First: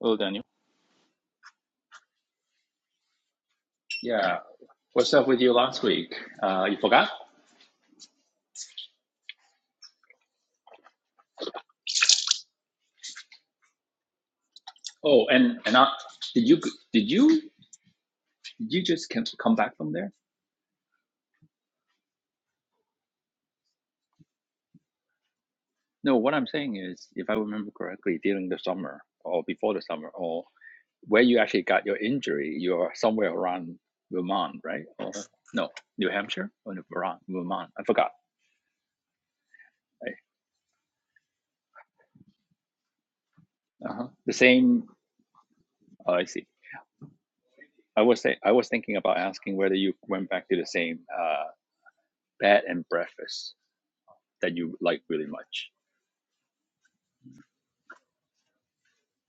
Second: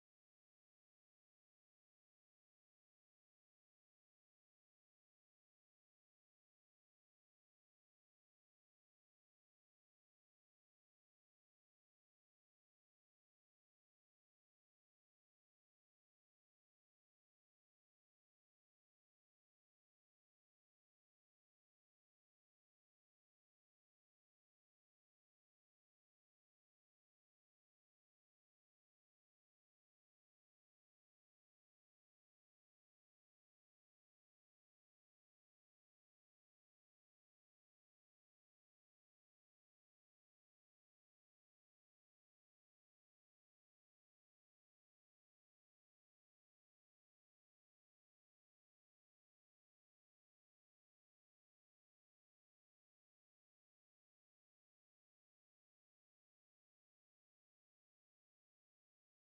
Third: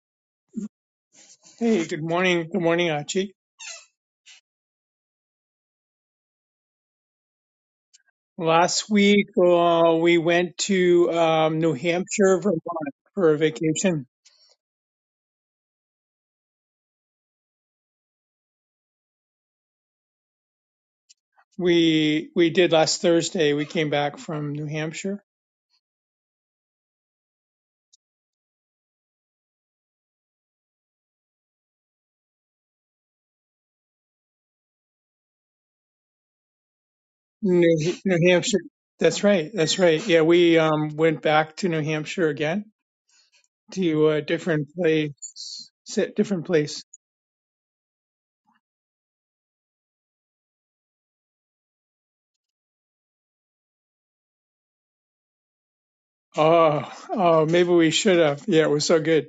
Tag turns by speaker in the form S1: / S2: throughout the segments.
S1: Hello, Daniel.
S2: Hey, good morning. Good morning, Archie.
S1: Yeah, what's up with you last week? Uh, you forgot?
S2: Last week, uh, we went to um, New Hampshire, Vermont for a vacation.
S1: Oh, and and I, did you did you did you just come come back from there?
S2: We we did last Thursday. We came back from New Hampshire.
S1: No, what I'm saying is, if I remember correctly, during the summer or before the summer or where you actually got your injury, you're somewhere around Vermont, right? Or no, New Hampshire or New Vermont? Vermont. I
S2: New,
S1: forgot.
S2: New Hampshire. That's right. That's right. Yeah,
S1: Right?
S2: we um, went back to New Hampshire again
S1: Uh huh.
S2: to a
S1: The
S2: different
S1: same.
S2: place.
S1: Oh,
S2: sit-
S1: I
S2: Different
S1: see.
S2: place.
S1: I was say, I was thinking about asking whether you went back to the same uh, bed and breakfast that you like really much.
S2: Oh, oh, maybe we should have. Yeah, it was so good.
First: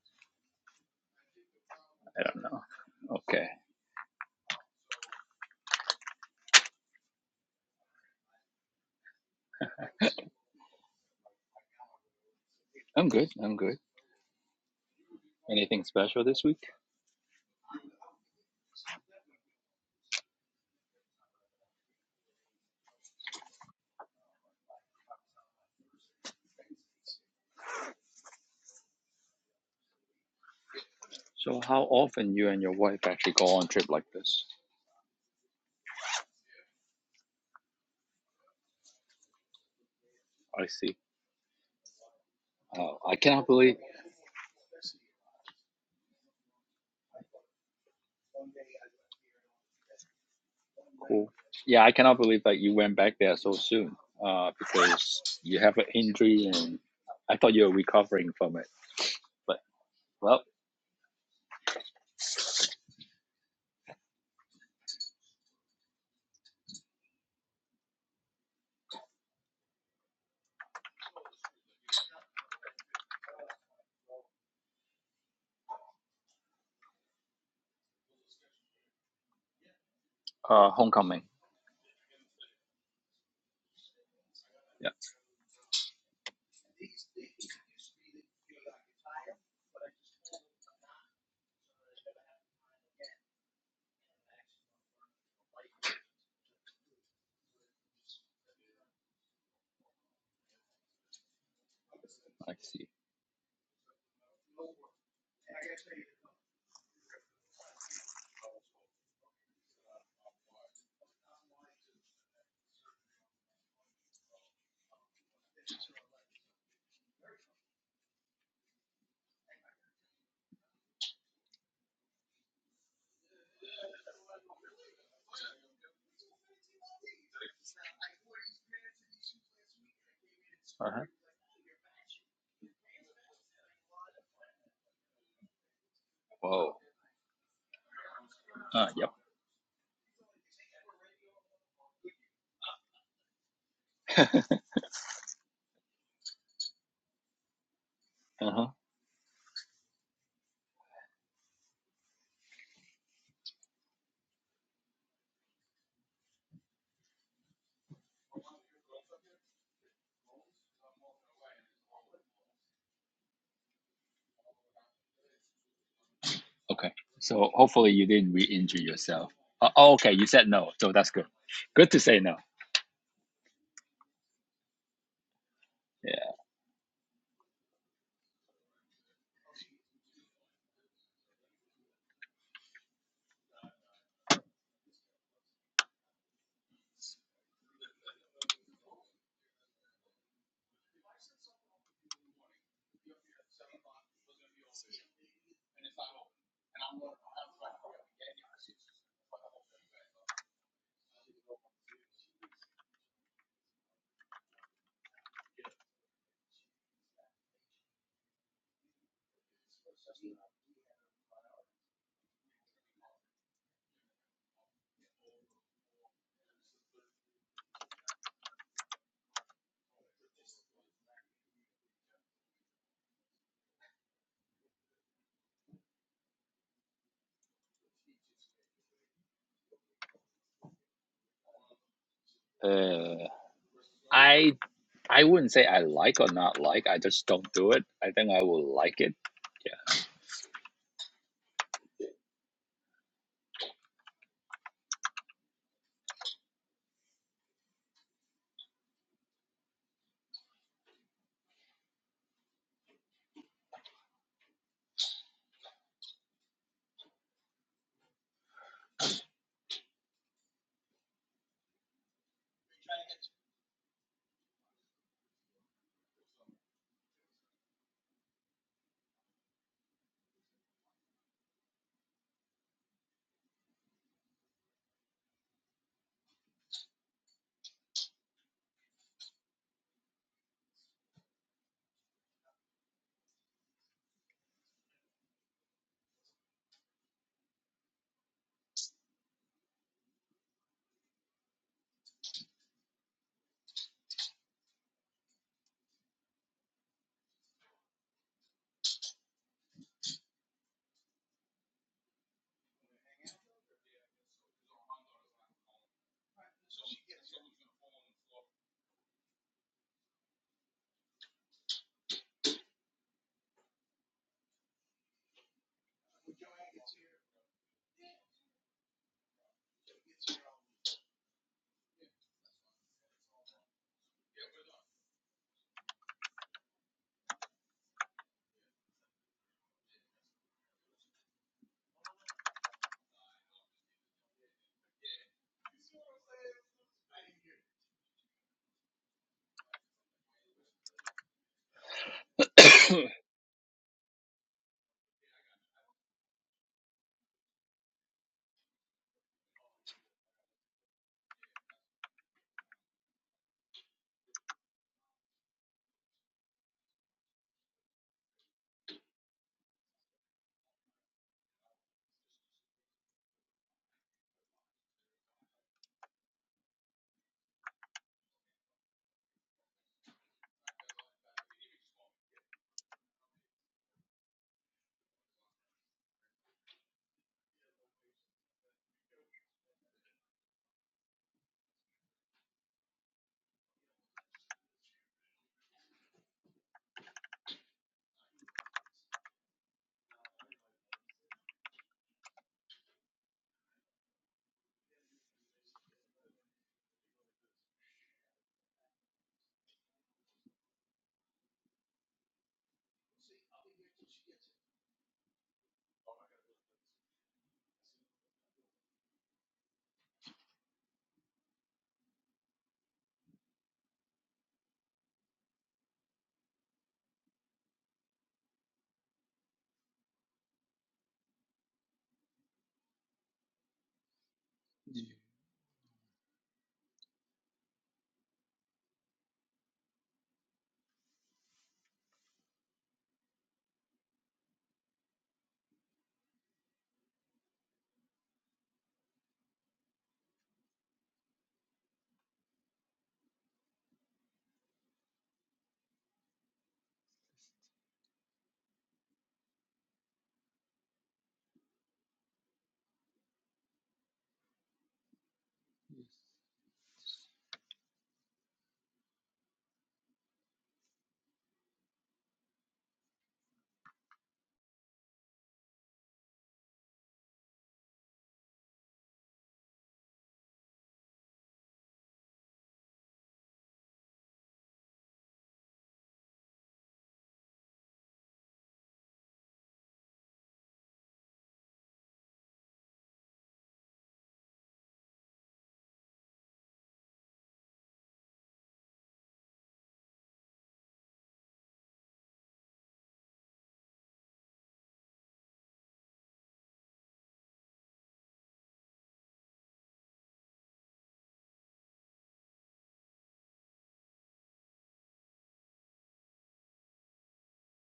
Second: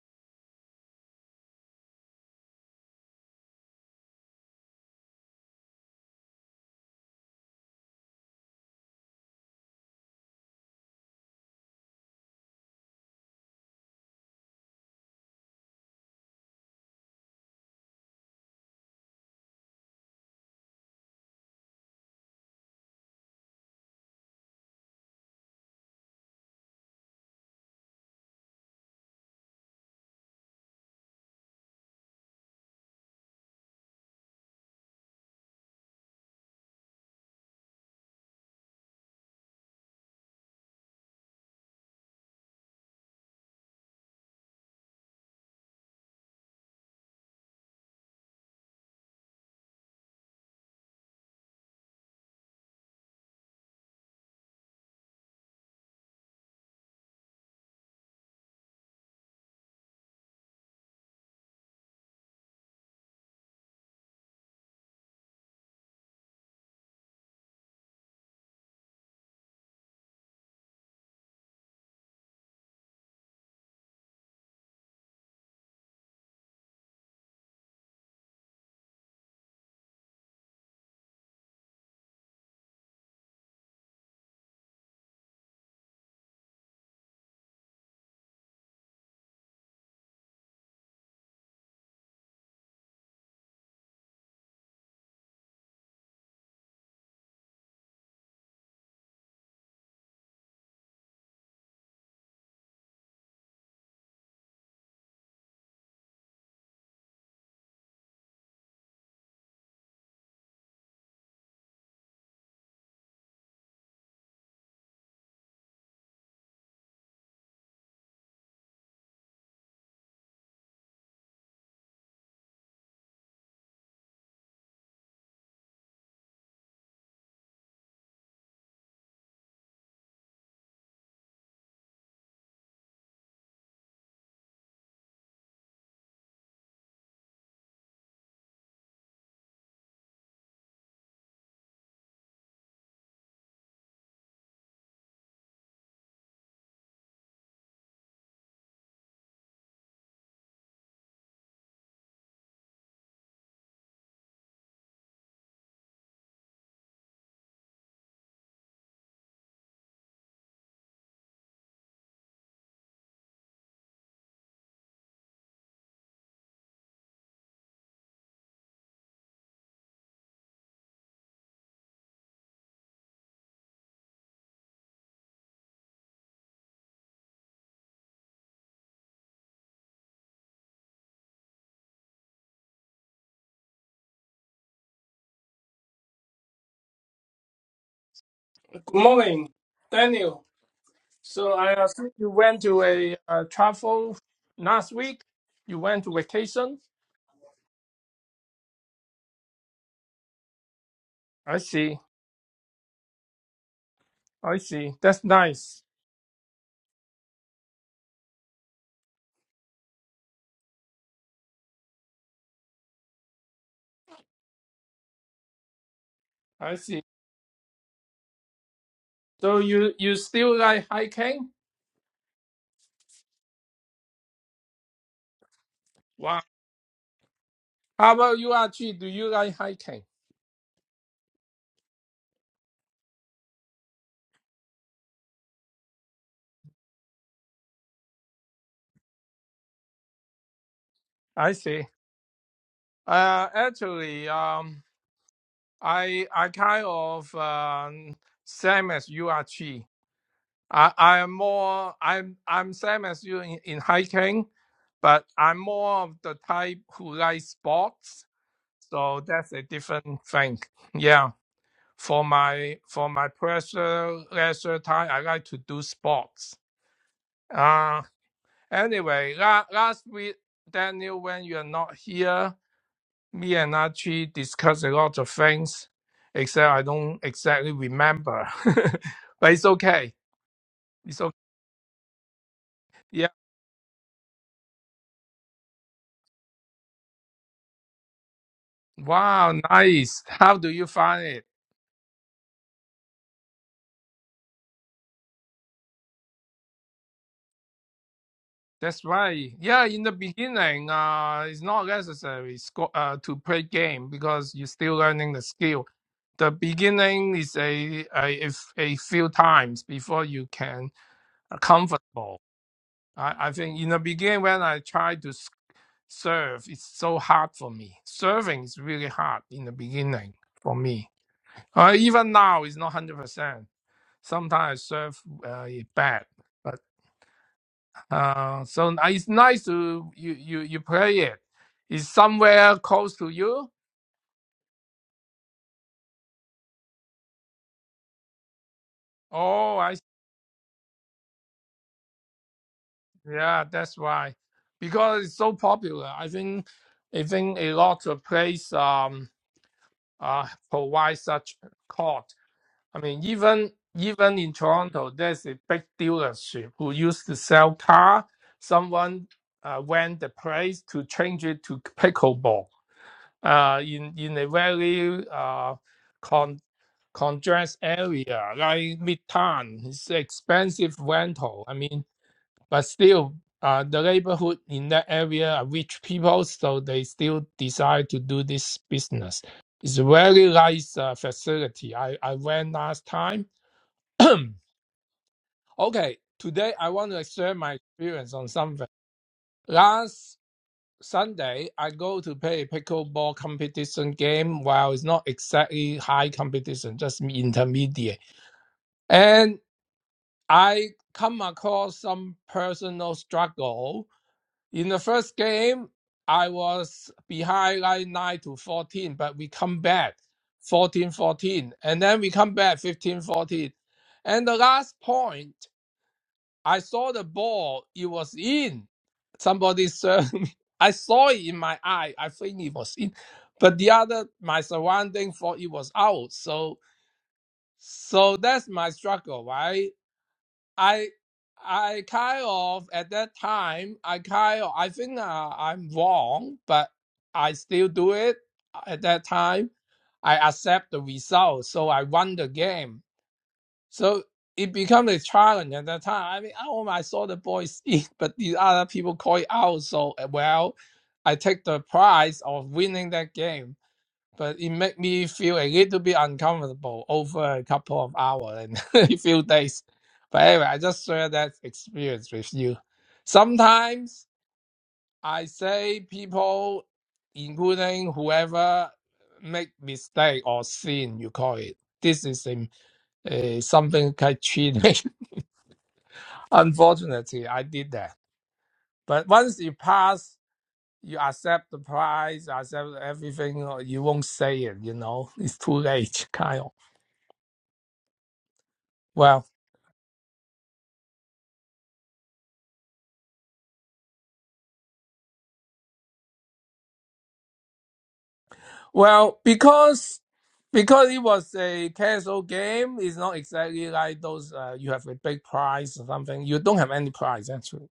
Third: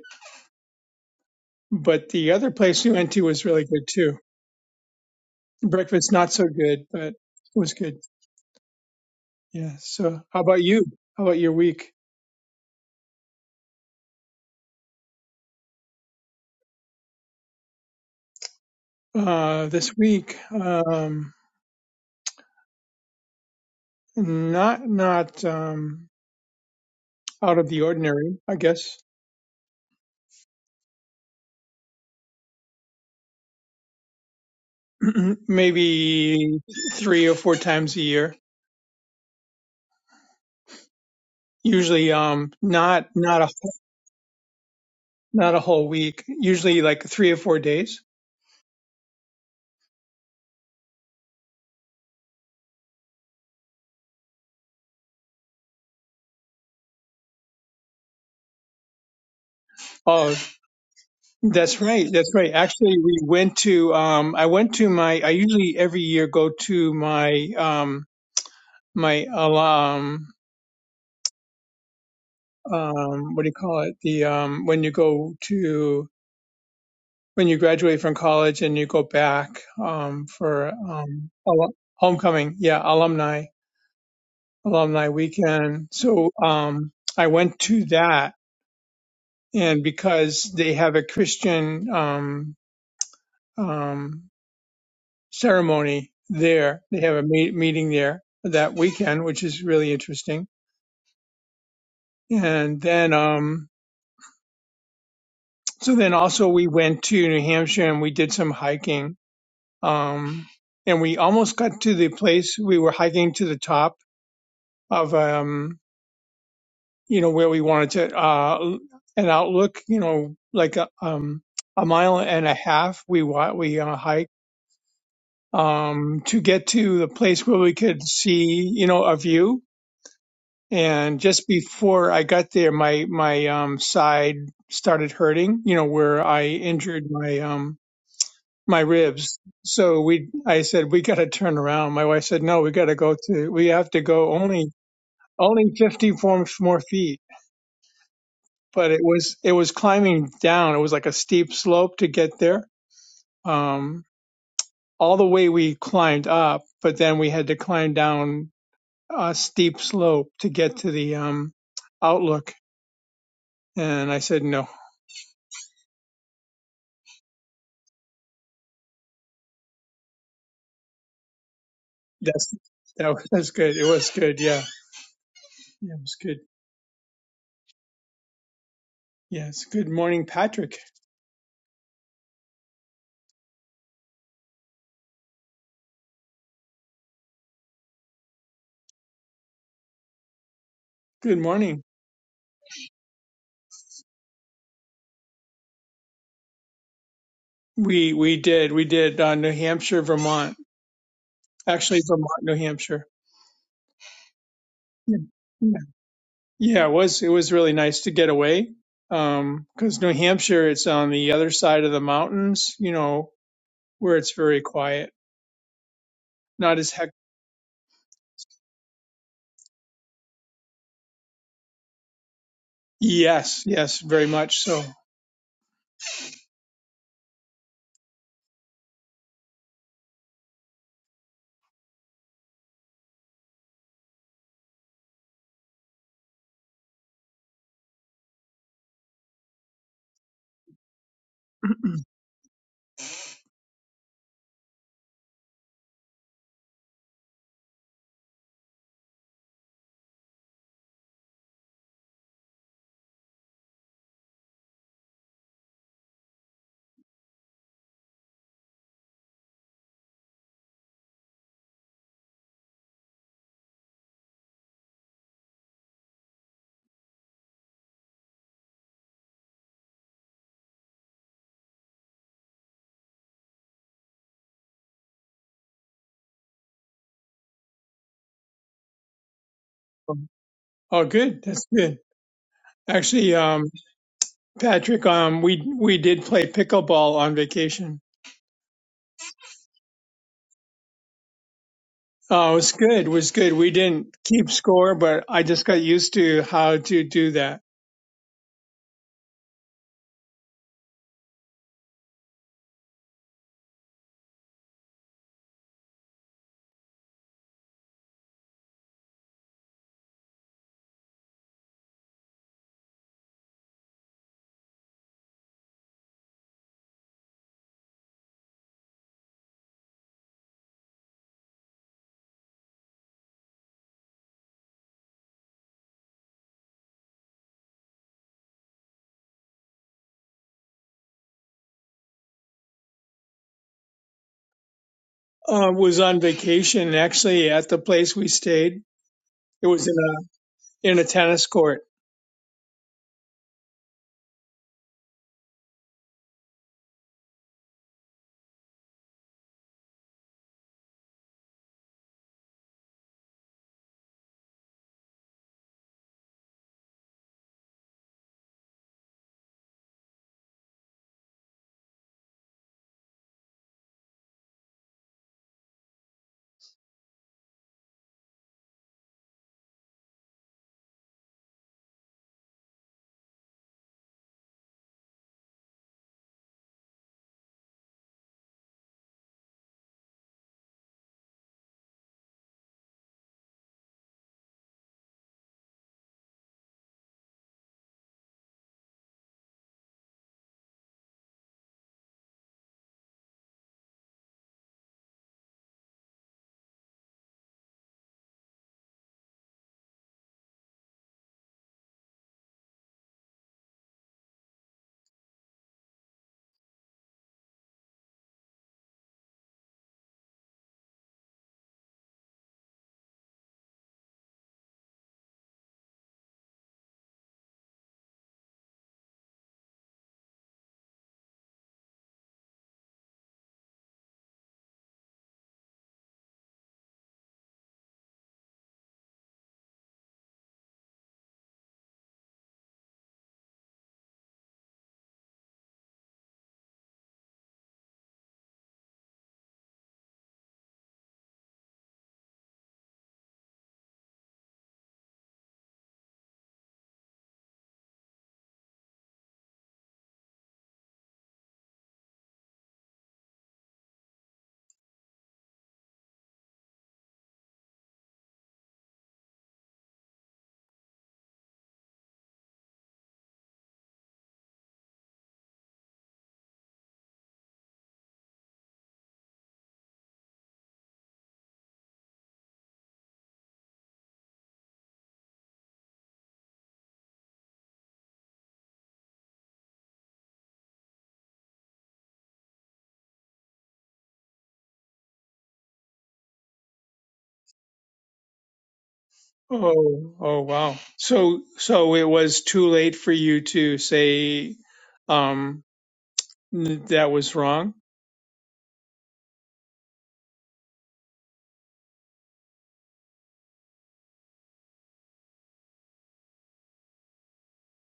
S2: But
S1: I
S2: the
S1: don't
S2: other
S1: know.
S2: place we went to was
S1: Okay.
S2: really good too. Breakfast not so good, but it was good. Yeah. So, how about you? How about your week?
S1: I'm good. I'm good. Anything special this week?
S2: Uh, this week, um, not not um, out of the ordinary, I guess.
S1: So how often you and your wife actually go on trip like this?
S2: Maybe three or four times a year.
S1: I see.
S2: Usually, um,
S1: Oh,
S2: not
S1: I
S2: not
S1: cannot
S2: a
S1: believe.
S2: not a whole week. Usually, like three or four days.
S1: Cool. Yeah, I cannot believe that you went back there so soon. Uh, because you have an injury and I thought you were recovering from it. But
S2: Oh,
S1: well,
S2: that's right. That's right. Actually, we went to. Um, I went to my. I usually every year go to my um, my alum um, what do you call it? The um, when you go to when you graduate from college and you go back um, for
S1: uh, homecoming.
S2: um, al- homecoming, yeah, alumni
S1: Yeah,
S2: alumni weekend. So um, I went to that, and because they have a Christian um, um, ceremony there, they have a me- meeting there that weekend, which is really interesting.
S1: I
S2: And
S1: see.
S2: then um, so then also we went to New Hampshire and we did some hiking um, and we almost got to the place we were hiking to the top of um, you know where we wanted to uh, an outlook you know like a, um, a mile and a half we wa- we uh, hiked um, to get to the place where we could see you know a view
S1: Uh huh.
S2: and just before I got there my my um, side started hurting you know where I
S1: Whoa.
S2: injured my um, my
S1: Uh, yep.
S2: ribs. So we, I said, we got to turn around. My wife said, no, we got to go to, we have to go only, only 50 more, feet.
S1: Uh huh.
S2: But it was, it was climbing down. It was like a steep slope to get there. Um, all the way we climbed up, but then we had to climb down a steep slope to get to the, um, outlook. And I said, no,
S1: Okay. So hopefully you didn't re-injure yourself. Uh, oh, okay. You said no, so that's good. Good to say no.
S2: that's, that was good. It was good. Yeah. yeah it was
S1: Yeah.
S2: good. Yes. Good morning, Patrick.
S3: Good morning, Daniel.
S2: Good
S3: So
S2: morning.
S3: I assume you went to a uh, travel last week. You went to vacation.
S2: We we did we did uh, New Hampshire, Vermont,
S3: I see.
S2: actually Vermont, New Hampshire.
S3: I see.
S2: Yeah,
S3: That's
S2: yeah,
S3: nice.
S2: Yeah, it was it was really nice to get away Um, 'cause because New Hampshire it's on the other side of the mountains, you know, where it's very quiet,
S3: I
S2: not as
S3: see.
S2: heck.
S3: So you you still like hiking?
S2: Yes, yes, very much so.
S3: Wow. How about you, Archie? Do you like hiking?
S1: Uh, I I wouldn't say I like or not like. I just don't do it. I think I will like it.
S3: I see. Uh, actually, um, I I kind of um, same as you, Archie. I I am more I'm I'm same as you in, in hiking, but I'm more of the type who likes sports. So that's a different thing. Yeah. For my for my pressure leisure time I like to do sports. Uh anyway, la- last week Daniel when you're not here, me and Archie discussed a lot of things, except I don't exactly remember. but it's okay.
S2: oh,
S3: It's okay.
S2: good, that's good.
S3: Yeah.
S2: Actually, um, Patrick, um, we we did play pickleball on vacation.
S3: Wow, nice. How do you find it?
S2: Oh, it was good. It was good. We didn't keep score, but I just got used to how to do that.
S3: That's right. Yeah, in the beginning, uh, it's not necessary sco- uh, to play game because you're still learning the skill. The beginning is a a, a f- a few times before you can uh, comfortable. I, I think in the beginning when I try to s- serve, it's so hard for me. Serving is really hard in the beginning for me. Uh, even now, it's not hundred percent. Sometimes I serve uh, it bad. Uh, so it's nice to you you you play it. It's somewhere close to you.
S2: uh, was on vacation actually at the place we stayed. It
S3: Oh,
S2: was
S3: I
S2: in a in a tennis court.
S1: Yeah.
S3: yeah, that's why, because it's so popular. I think I think a lot of place um uh provide such court. I mean, even even in Toronto, there's a big dealership who used to sell car. Someone uh, went the place to change it to pickleball. Uh, in in a very uh contrast area like Midtown. It's expensive rental. I mean, but still, uh, the neighborhood in that area are rich people, so they still decide to do this business. It's a very nice uh, facility. I, I went last time. okay, today I want to share my experience on something. Last Sunday, I go to play a pickleball competition game. Well, it's not exactly high competition, just intermediate. And I come across some personal struggle. In the first game, I was behind like 9 to 14, but we come back 14 14, And then we come back 15 14. And the last point, I saw the ball, it was in. Somebody served me. I saw it in my eye. I think it was in. But the other, my surrounding thought it was out. So so that's my struggle, right? I I kind of at that time I kind of I think uh, I'm wrong, but I still do it uh, at that time. I accept the result, so I won the game. So it becomes a challenge at that time. I mean, oh, I saw the boys eat, but the other people call it out. So uh, well, I take the prize of winning that game but it made me feel a little bit uncomfortable over a couple of hours and a few days. But anyway, I just share that experience with you. Sometimes I say people, including whoever, make mistake or sin, you call it. This is um, uh, something called cheating. Unfortunately, I did that. But once you pass, you accept the price, accept everything. or You won't say it. You know, it's too late, kind of. Well,
S2: Oh, oh wow. So so it was too late for you to say um that was wrong.
S3: Well, because because it was a casual game, it's not exactly like those uh, you have a big prize or something. You don't have any prize actually,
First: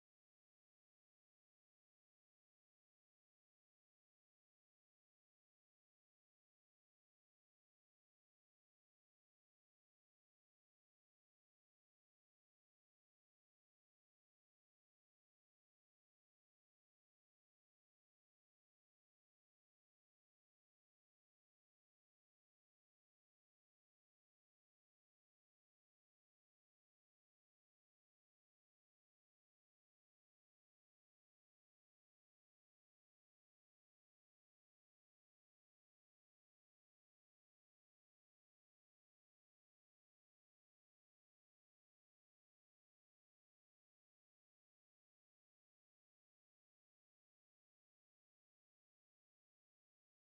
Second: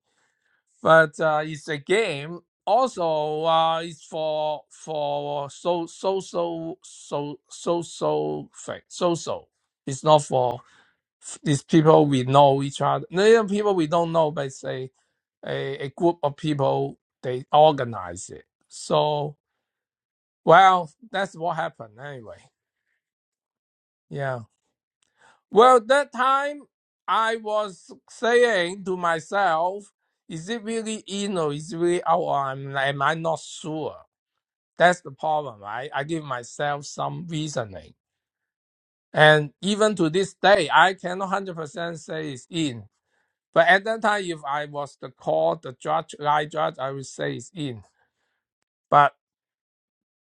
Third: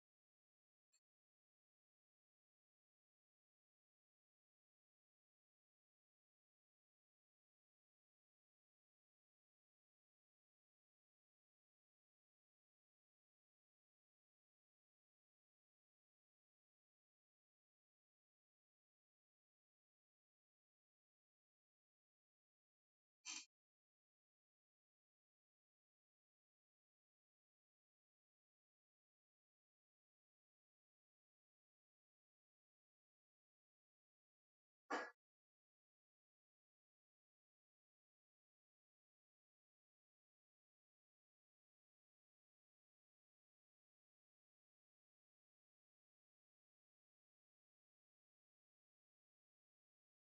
S3: but uh, it's a game. Also, uh, it's for for so social so social thing social. It's not for these people we know each other. No, even people we don't know, but it's a, a, a group of people they organize it. So well, that's what happened anyway. Yeah. Well, that time I was saying to myself, is it really in or is it really out? Or I'm, am I not sure? That's the problem, right? I give myself some reasoning. And even to this day, I cannot 100% say it's in. But at that time, if I was the court, the judge, I judge, I would say it's in. But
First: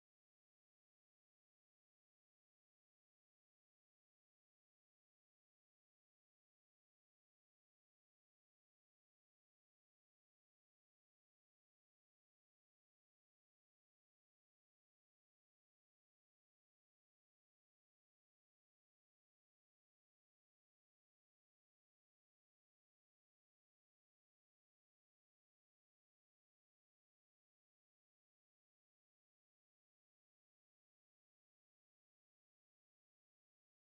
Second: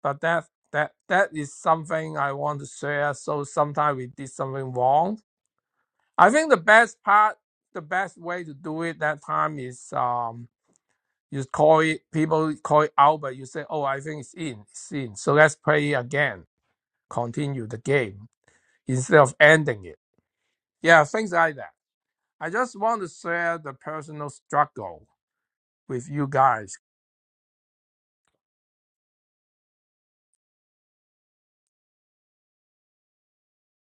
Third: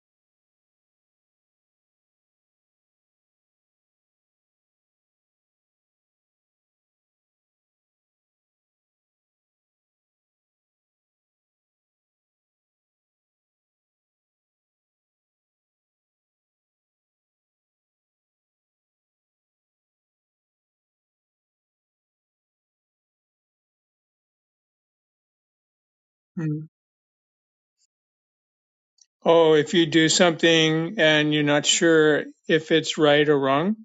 S3: but that that that is something I want to share. So sometimes we did something wrong I think the best part, the best way to do it that time is um, you call it, people call it out, but you say, oh, I think it's in, it's in. So let's play it again, continue the game instead of ending it. Yeah, things like that. I just want to share the personal struggle with you
S2: Hmm.
S3: guys
S2: Oh, if you do something and you're not sure if it's right or wrong.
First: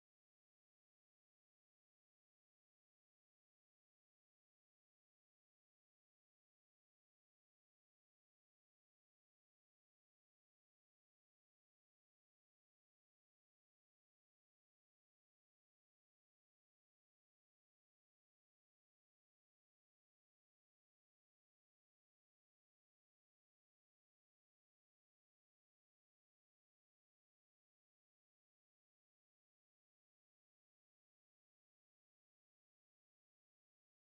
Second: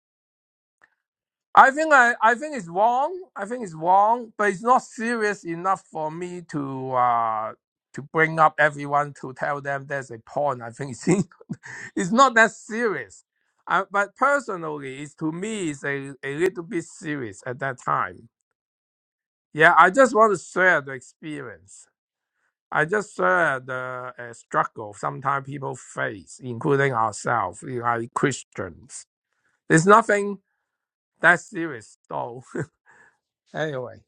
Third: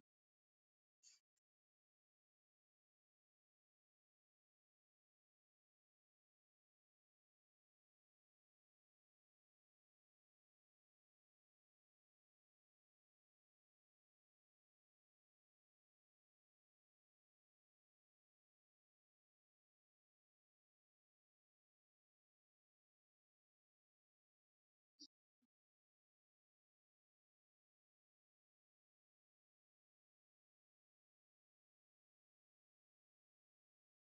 S3: I think I, I think it's wrong. I think it's wrong, but it's not serious enough for me to uh to bring up everyone to tell them there's a porn. I think it's it's not that serious. Uh, but personally, it's to me it's a, a little bit serious at that time. Yeah, I just want to share the experience. I just share the uh, struggle sometimes people face, including ourselves, like Christians. There's nothing that serious, though. anyway.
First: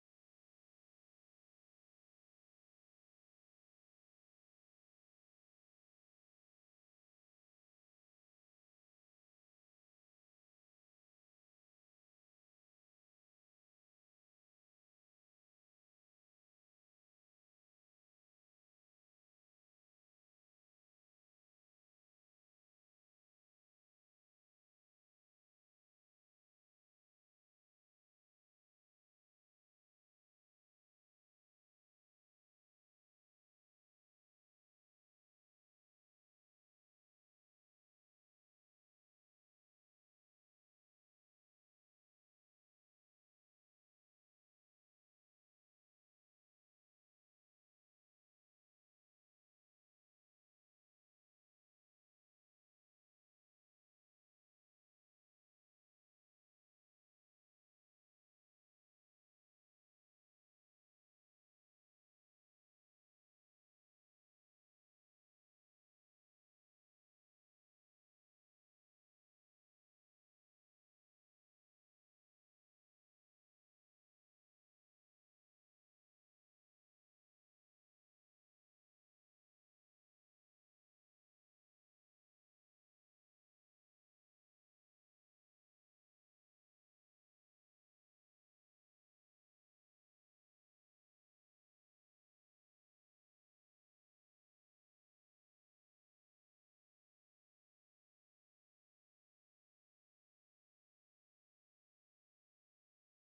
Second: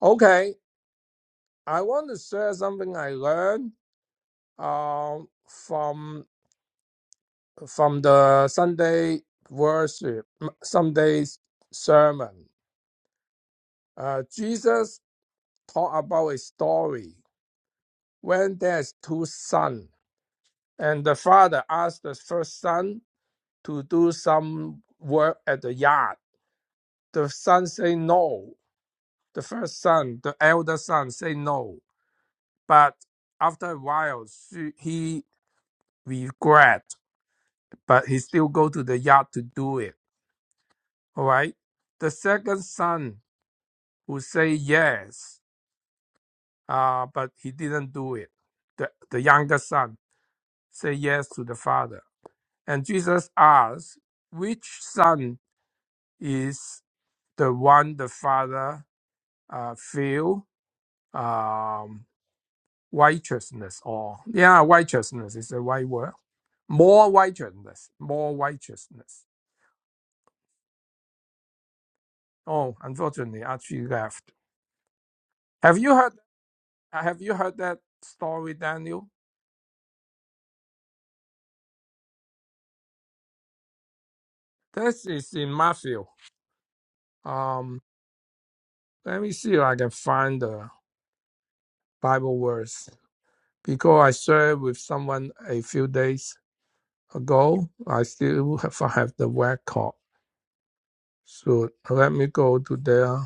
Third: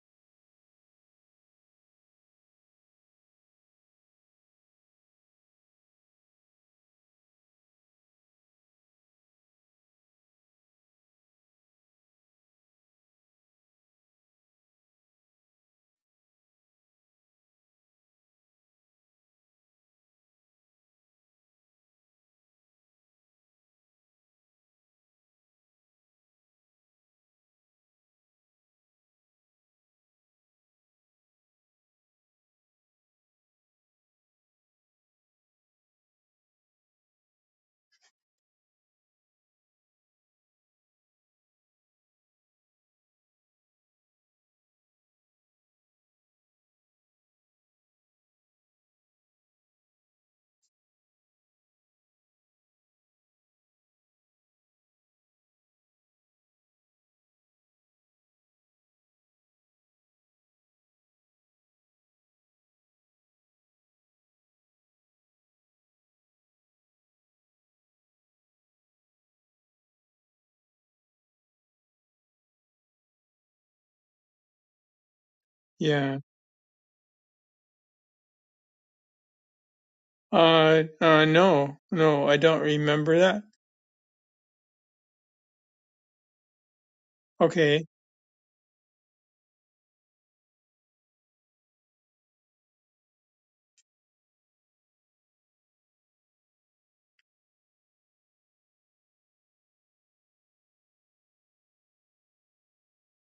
S3: Okay, I want to share something I learned um, from from the Sunday worship, m- Sunday's sermon. Uh, Jesus taught about a story when there's two sons, and the father asked the first son to do some work at the yard. The son say no. The first son, the elder son, say no. But after a while, she, he regret. but he still go to the yard to do it. All right. The second son would say yes, uh, but he didn't do it. The, the younger son say yes to the father. And Jesus asks, which son is the one the father uh, feel um, righteousness or yeah, righteousness is the right word. More righteousness, more righteousness. Oh, unfortunately, Archie left. Have you heard?
S2: Yeah.
S3: Uh, Have you heard that story, Daniel?
S2: Uh, uh, no, no, I don't remember that.
S3: This is in Matthew. Um,
S2: Okay.
S3: let me see if I can find the Bible verse because I shared with someone a few days ago. I still have, have the record. So let me go to there.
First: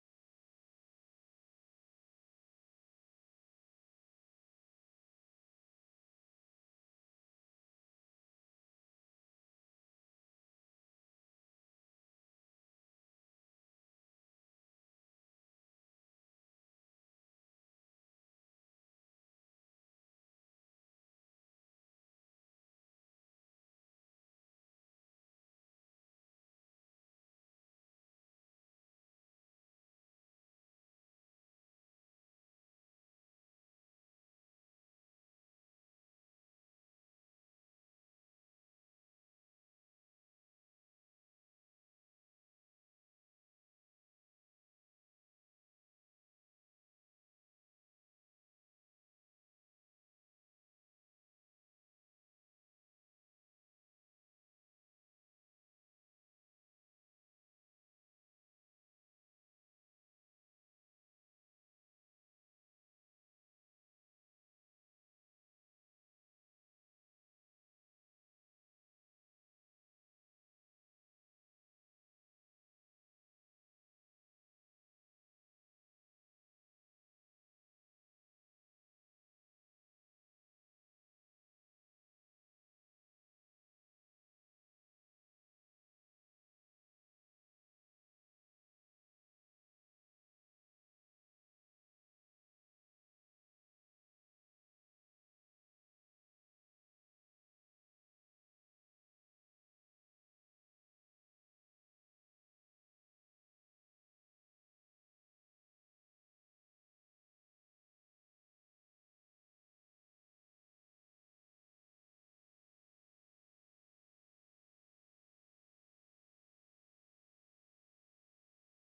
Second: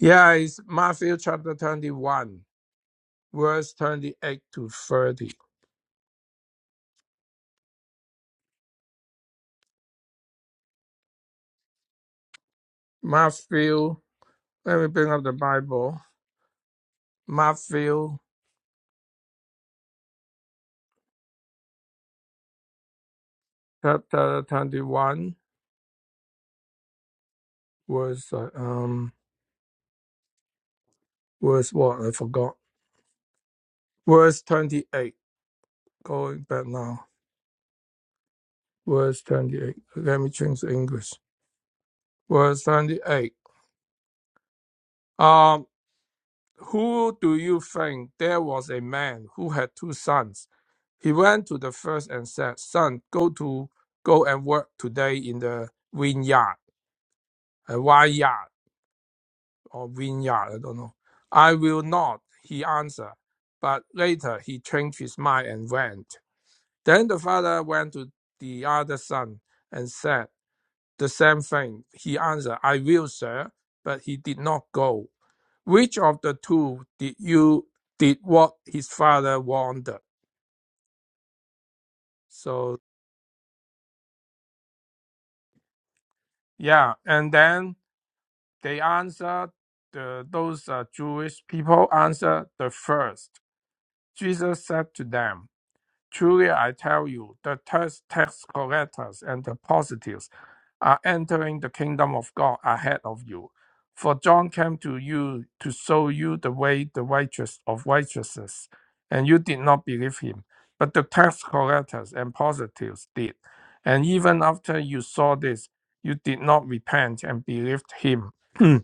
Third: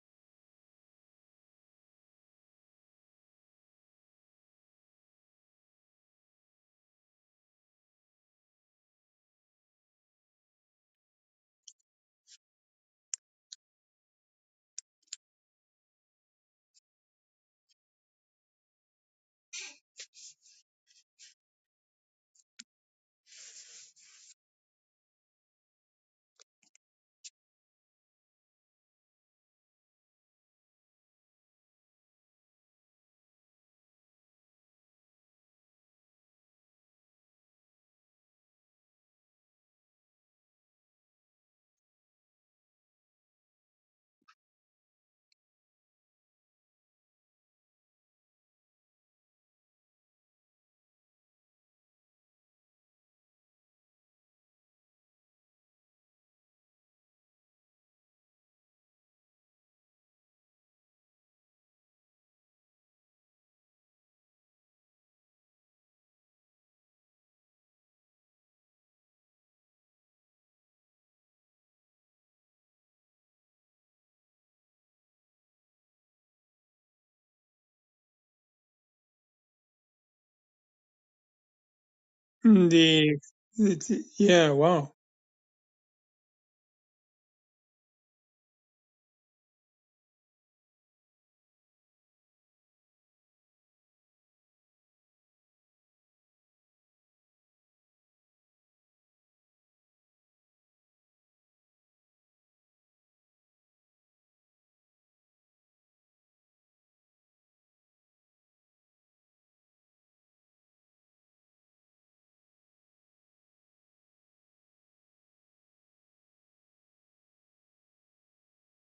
S3: Yeah, it's Matthew chapter 21, verse 28 to 30. Matthew, let me bring up the Bible. Matthew chapter 21, verse, uh, um, verse what? I forgot. Verse 28. Going back now. Verse 28. Let me change the English. Verse 28. Um, who do you think there was a man who had two sons? He went to the first and said, Son, go to go and work today in the vineyard, a vineyard. or vineyard, I don't know. I will not, he answered. But later he changed his mind and went. Then the father went to the other son and said the same thing. He answered, I will, sir, but he did not go. Which of the two did you did what his father wanted?
S2: Mm,
S3: So
S2: The, it's, yeah, wow.
S3: yeah, and then they answered the, those uh, Jewish people answered the first. Jesus said to them. Truly, I tell you, the tax tax collectors and the prostitutes are entering the kingdom of God ahead of you. For John came to you to show you the way, the righteous of righteousness, and you did not believe him. But the tax collectors and prostitutes did. And even after you saw this, you did not repent and believed him.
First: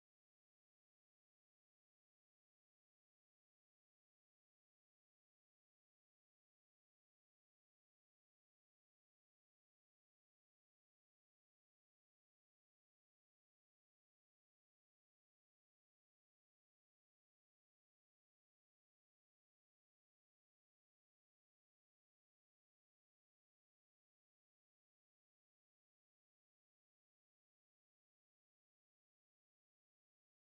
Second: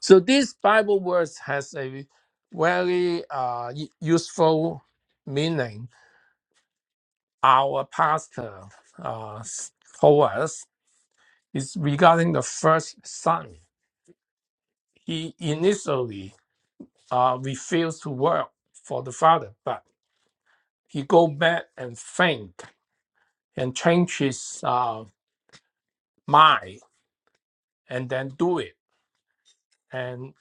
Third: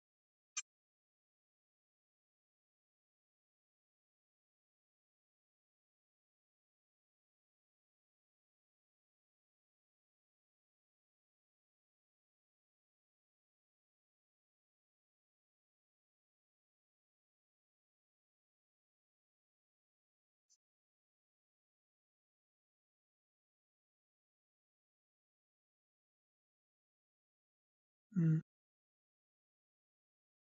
S3: so this Bible words has a very uh, useful meaning our pastor uh, told us is regarding the first son. He initially uh, refused to work for the father, but he go back and think and change his uh, mind and then
S2: Mm,
S3: do it. And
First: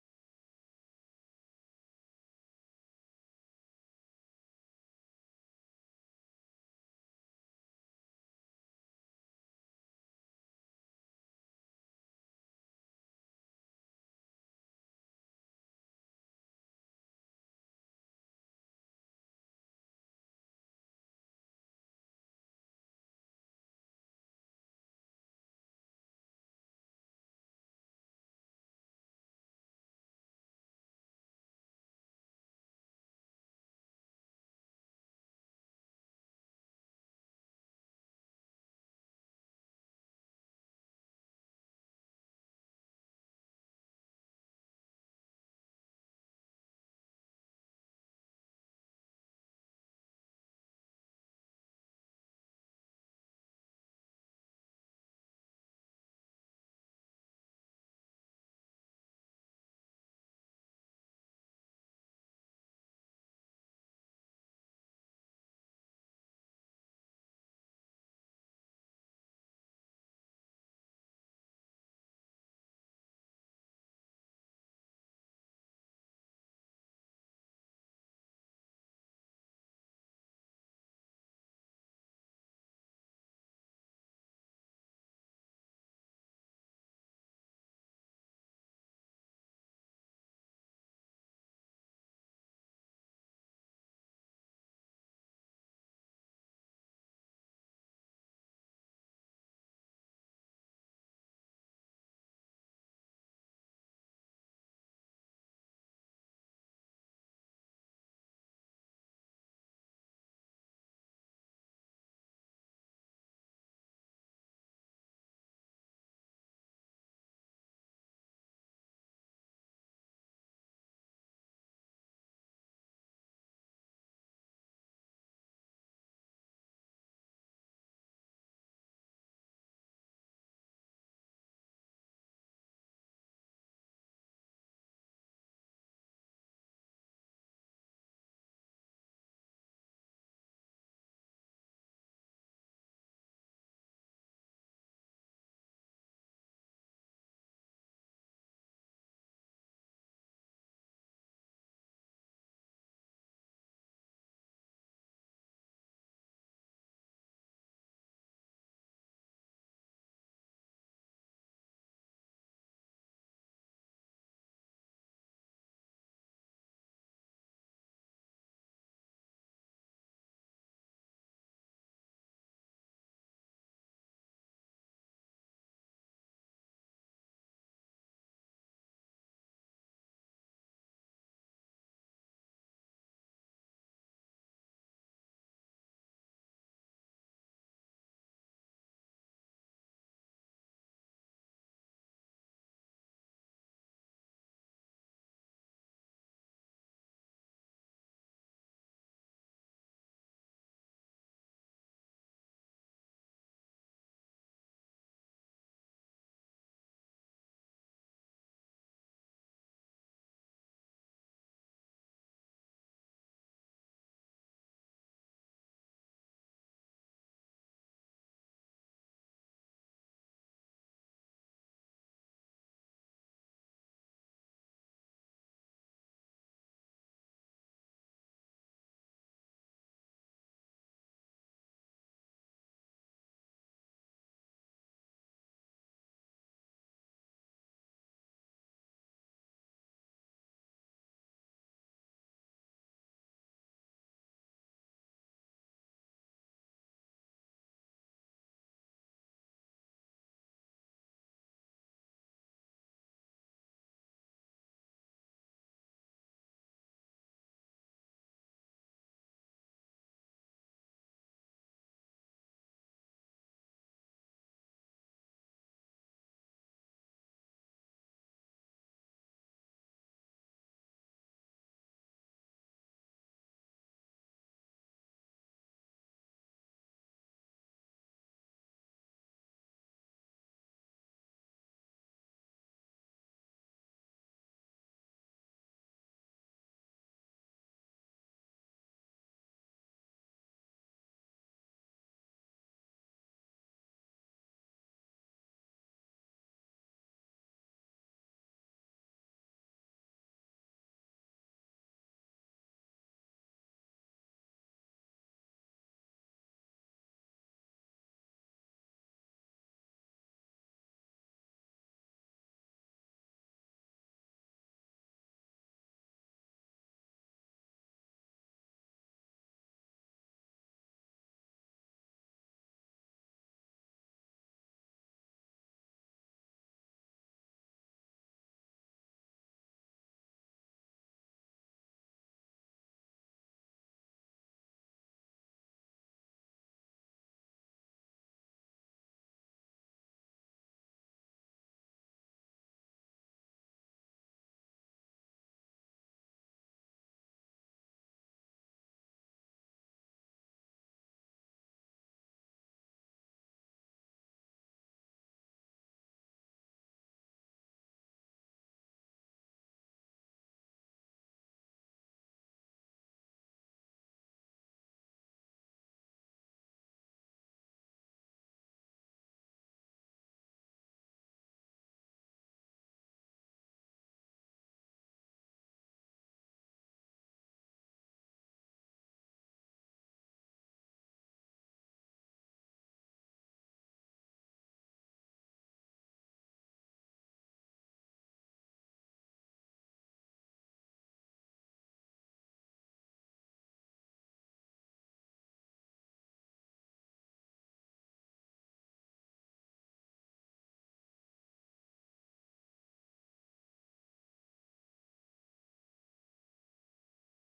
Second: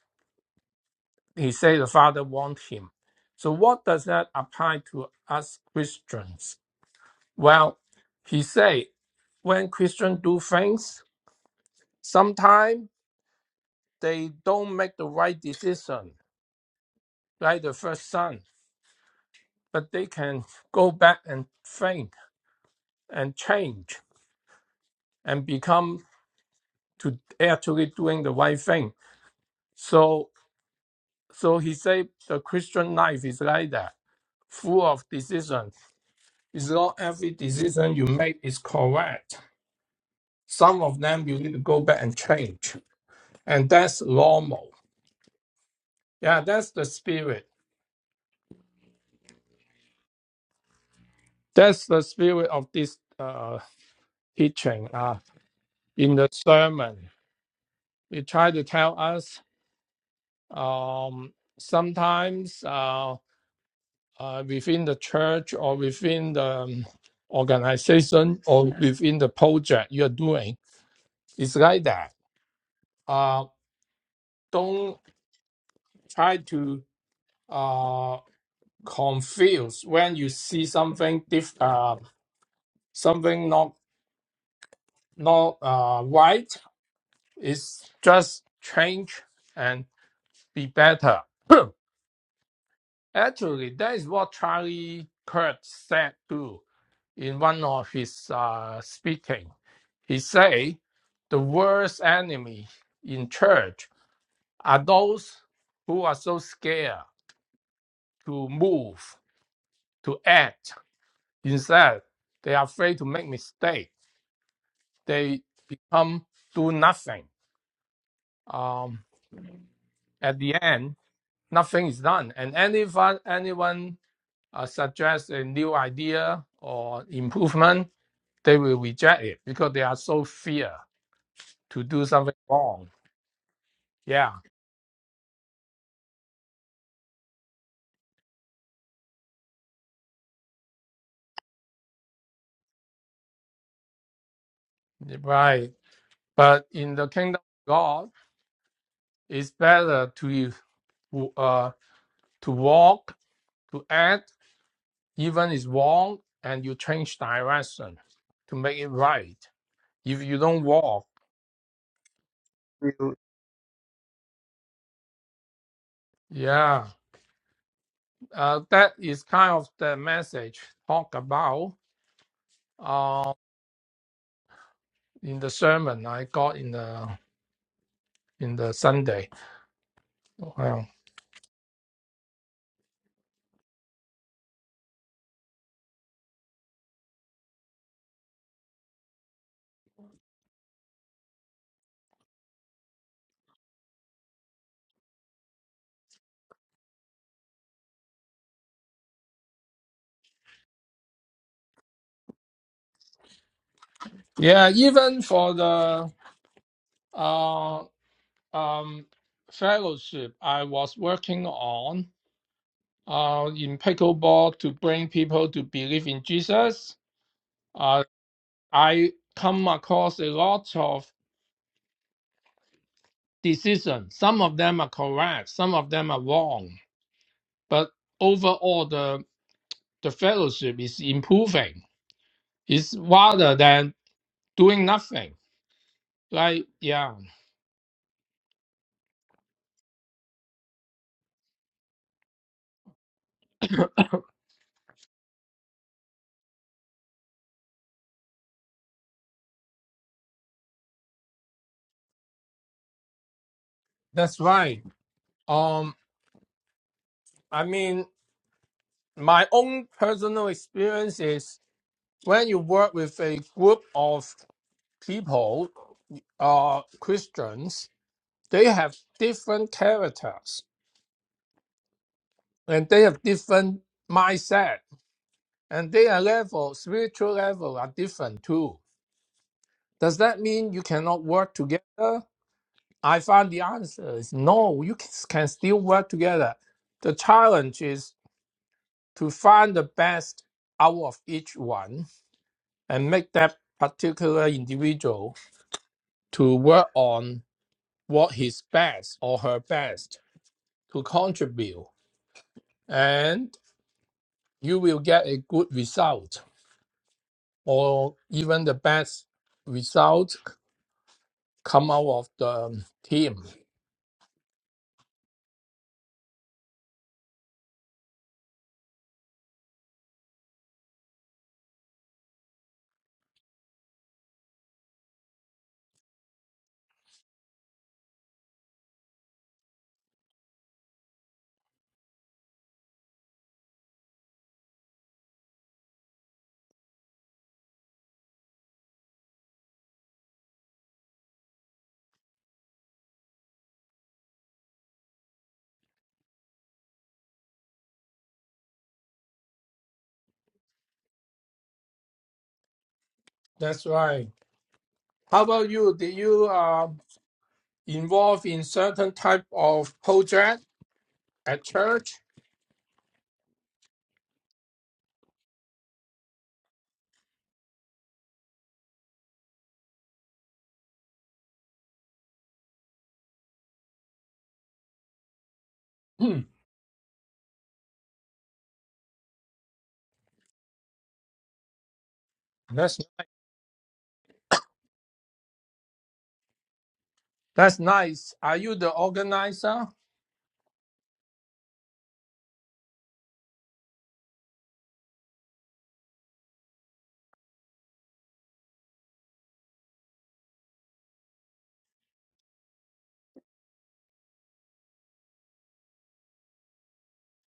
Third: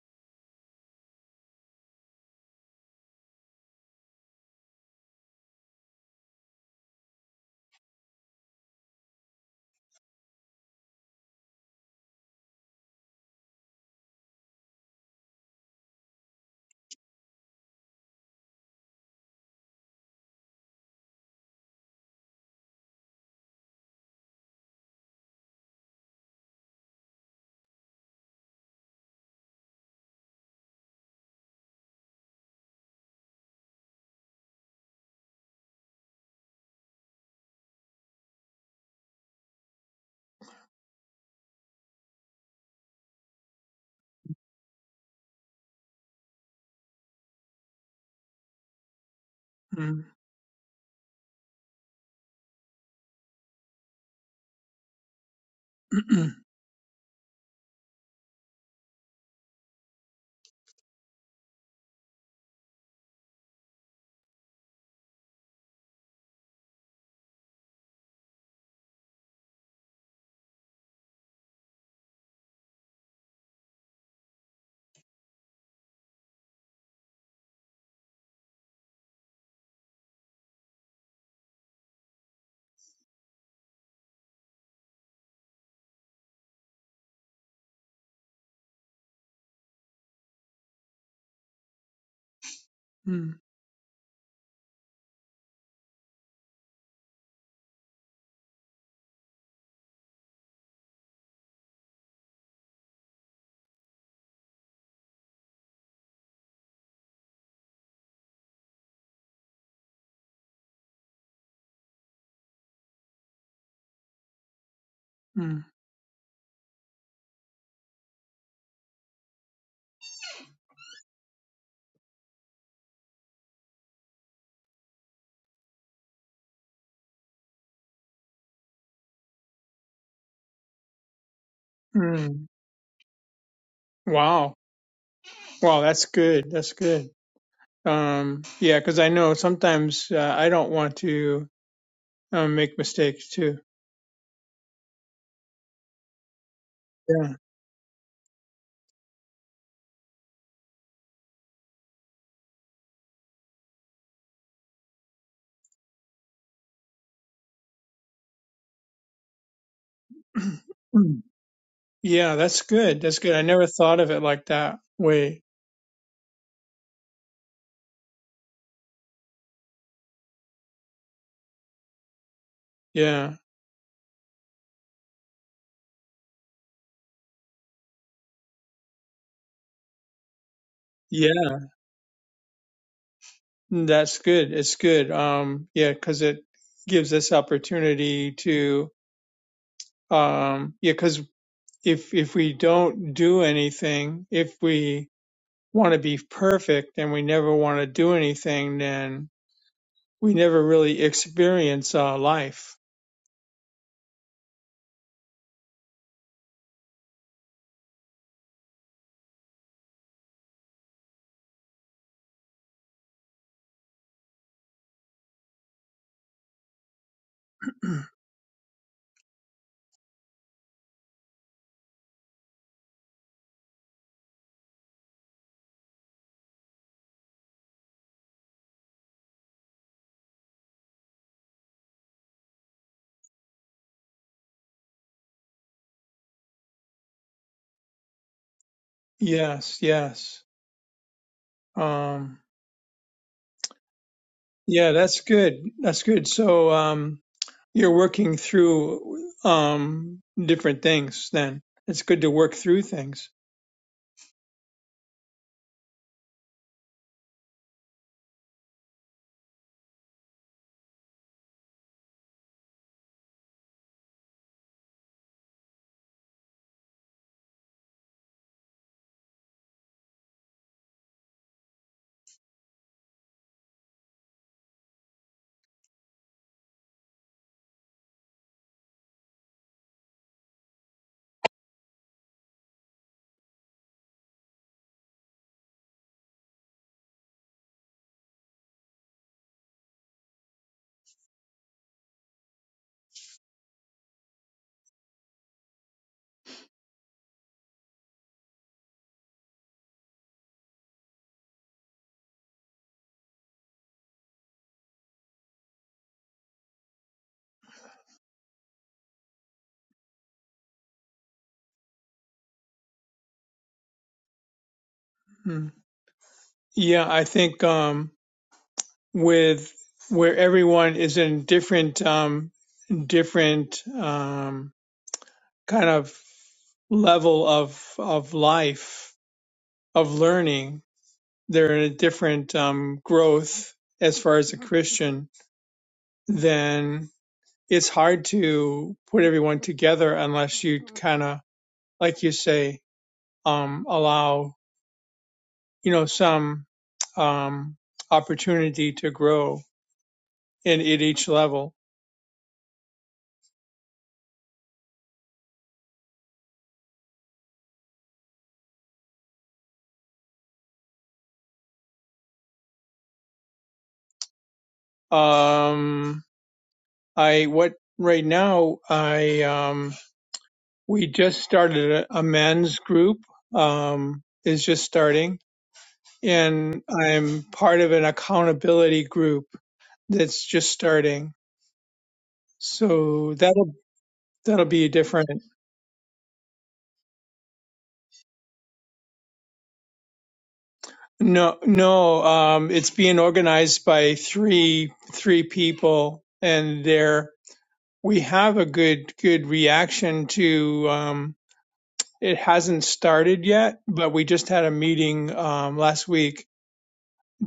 S3: he said the father want him. So what does that apply to us Christians? Well, he say when Christians do things, sometimes they don't make the right decision like the first son, but they can go back and train and change and become to actually doing the right thing. So so he said the Christian life is like that, full of decisions. It's not every decision you make is correct. Some of them you need to go back and change. And that's normal. Yeah, that's the spirit.
S2: mm,
S3: That's the spirit of this uh, teaching uh, in the sermon. It tried to tell us Um, sometimes uh, uh, within the church or within the um, organization or within the project you're doing, it's like that. Uh, don't try to uh, confuse when you see something diff- uh, something not not uh, right. It's just change and be better.
S2: mm,
S3: Actually, that is what Charlie Kirk said too in one of his uh, speaking. He said, the worst enemy in church are those who are so scared to move, to act. Instead, they are afraid to make mistake. They
S2: mm,
S3: become do nothing. Um, at the end, nothing is done. And anyone, anyone uh, suggests a new idea or improvement, they will reject it because they are so fear to do something
S2: mm.
S3: wrong. Yeah,
S2: Wow. Wow, that's good. That's good. Um, yeah, because I know sometimes uh, I don't want to um, make mistakes too.
S3: right. But in the
S2: Yeah.
S3: kingdom of God, it's better to uh, to walk, to act, even is wrong, and you change direction to make it right. If you don't walk,
S2: Yeah, that's good.
S3: you-
S2: That's good. I never thought of it like that way.
S3: yeah, uh, that is kind of the message talk about uh,
S2: Yeah.
S3: in the sermon I got in the in the Sunday. Wow.
S2: Yeah. That's good. It's good. Um, yeah, because it gives us opportunity to, um, yeah, because if if we don't do anything, if we want to be perfect and we never want to do anything, then we never really experience uh, life.
S3: Yeah, even for the uh, um, fellowship I was working on uh, in pickleball to bring people to believe in Jesus, uh, I come across a lot of decisions. Some of them are correct, some of them are wrong. But overall, the, the fellowship is improving. It's rather than doing nothing. Like, yeah,
S2: Yes, yes. Um, yeah, that's good. That's good. So, um, you're working through um different things. Then it's good to work through things.
S3: that's right. Um, I mean, my own personal experience is when you work with a group of people, uh, Christians, they have different characters and they have different mindset and their level, spiritual level are different too. Does that mean you cannot work together? I find the answer is no, you can can still work together. The challenge is to find the best out of each one and make that particular individual to work on what is best or her best to contribute, and you will get a good result or even the best result come out of the team.
S2: Mm-hmm. Yeah, I think um, with where everyone is in different um, different um, kind of level of of life of learning, they're in a different um, growth as far as a Christian. Then it's hard to put everyone together unless you kind of, like you say, um, allow you know some um, opportunity to grow in at each level
S3: That's right. How about you? Did you uh, involve in certain type of project at church?
S2: Um, I what right now I um we just started a, a men's group um is just starting
S3: Hmm,
S2: and I'm part of an accountability group that's just starting.
S3: that's
S2: So that'll that'll be different.
S3: that's nice. Are you the organizer?
S2: No no um it's being organized by three three people and they're we have a good good reaction to um. It hasn't started yet, but we just had a meeting um, last week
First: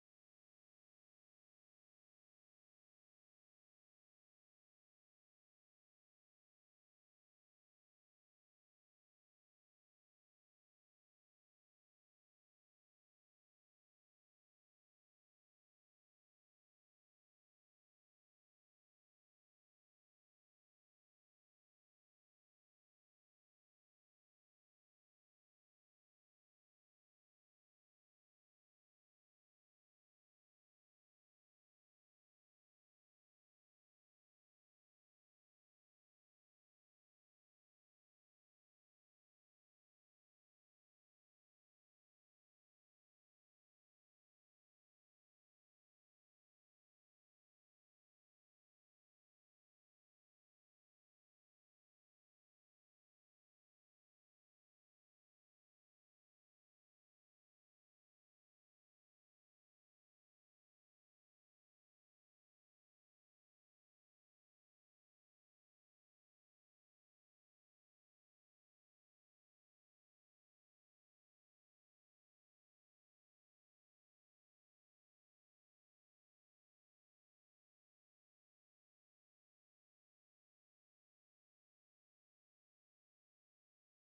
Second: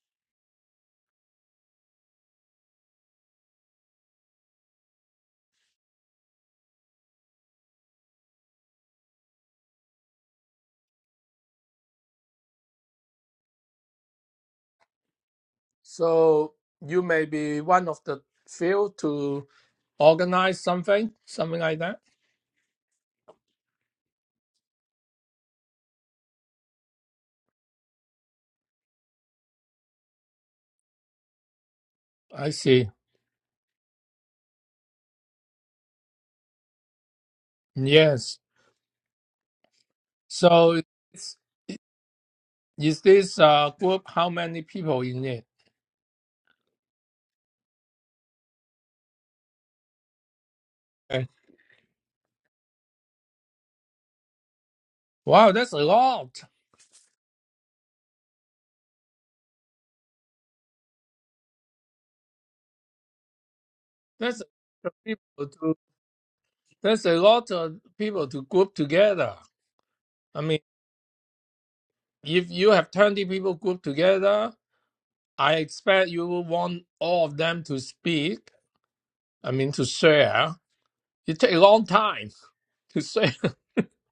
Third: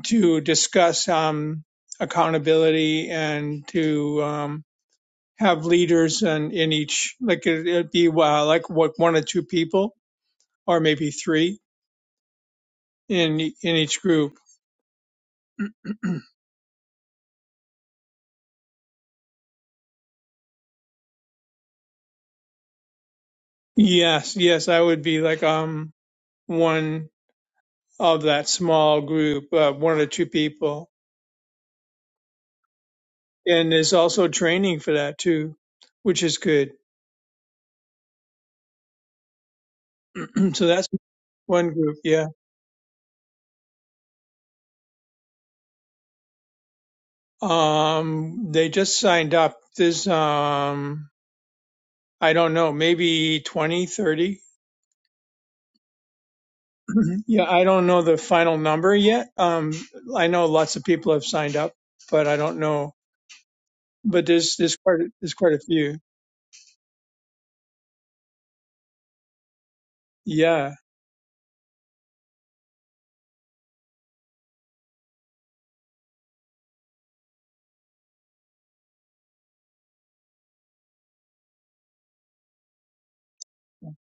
S2: to discuss um, accountability and to um, have leaders and in each like it, it'd be uh, like what one or two people or maybe three in in each group.
S3: So you may be one of the few to organize something, something like that.
S2: Yes, yes, I would be like um one of that small group, uh, one or two people,
S3: I see.
S2: and there's also training for that too, which is good.
S3: Yes.
S2: so
S3: So
S2: that's
S3: it's,
S2: one group. Yeah.
S3: is this uh, group how many people in it?
S2: Um, they just signed up. There's, um,
S3: Okay.
S2: I don't know, maybe 20, 30.
S3: Wow, that's a lot.
S2: Yeah, I don't know the final number yet. Um, I know lots of people have signed up, but I don't know. But
S3: That's
S2: there's there's
S3: a lot of
S2: quite a- there's
S3: people
S2: quite a
S3: to
S2: few.
S3: that's a lot of people to group together. I mean,
S2: Yeah,
S3: if you have twenty people grouped together, I expect you will want all of them to speak. I mean, to share. It takes a long time to share.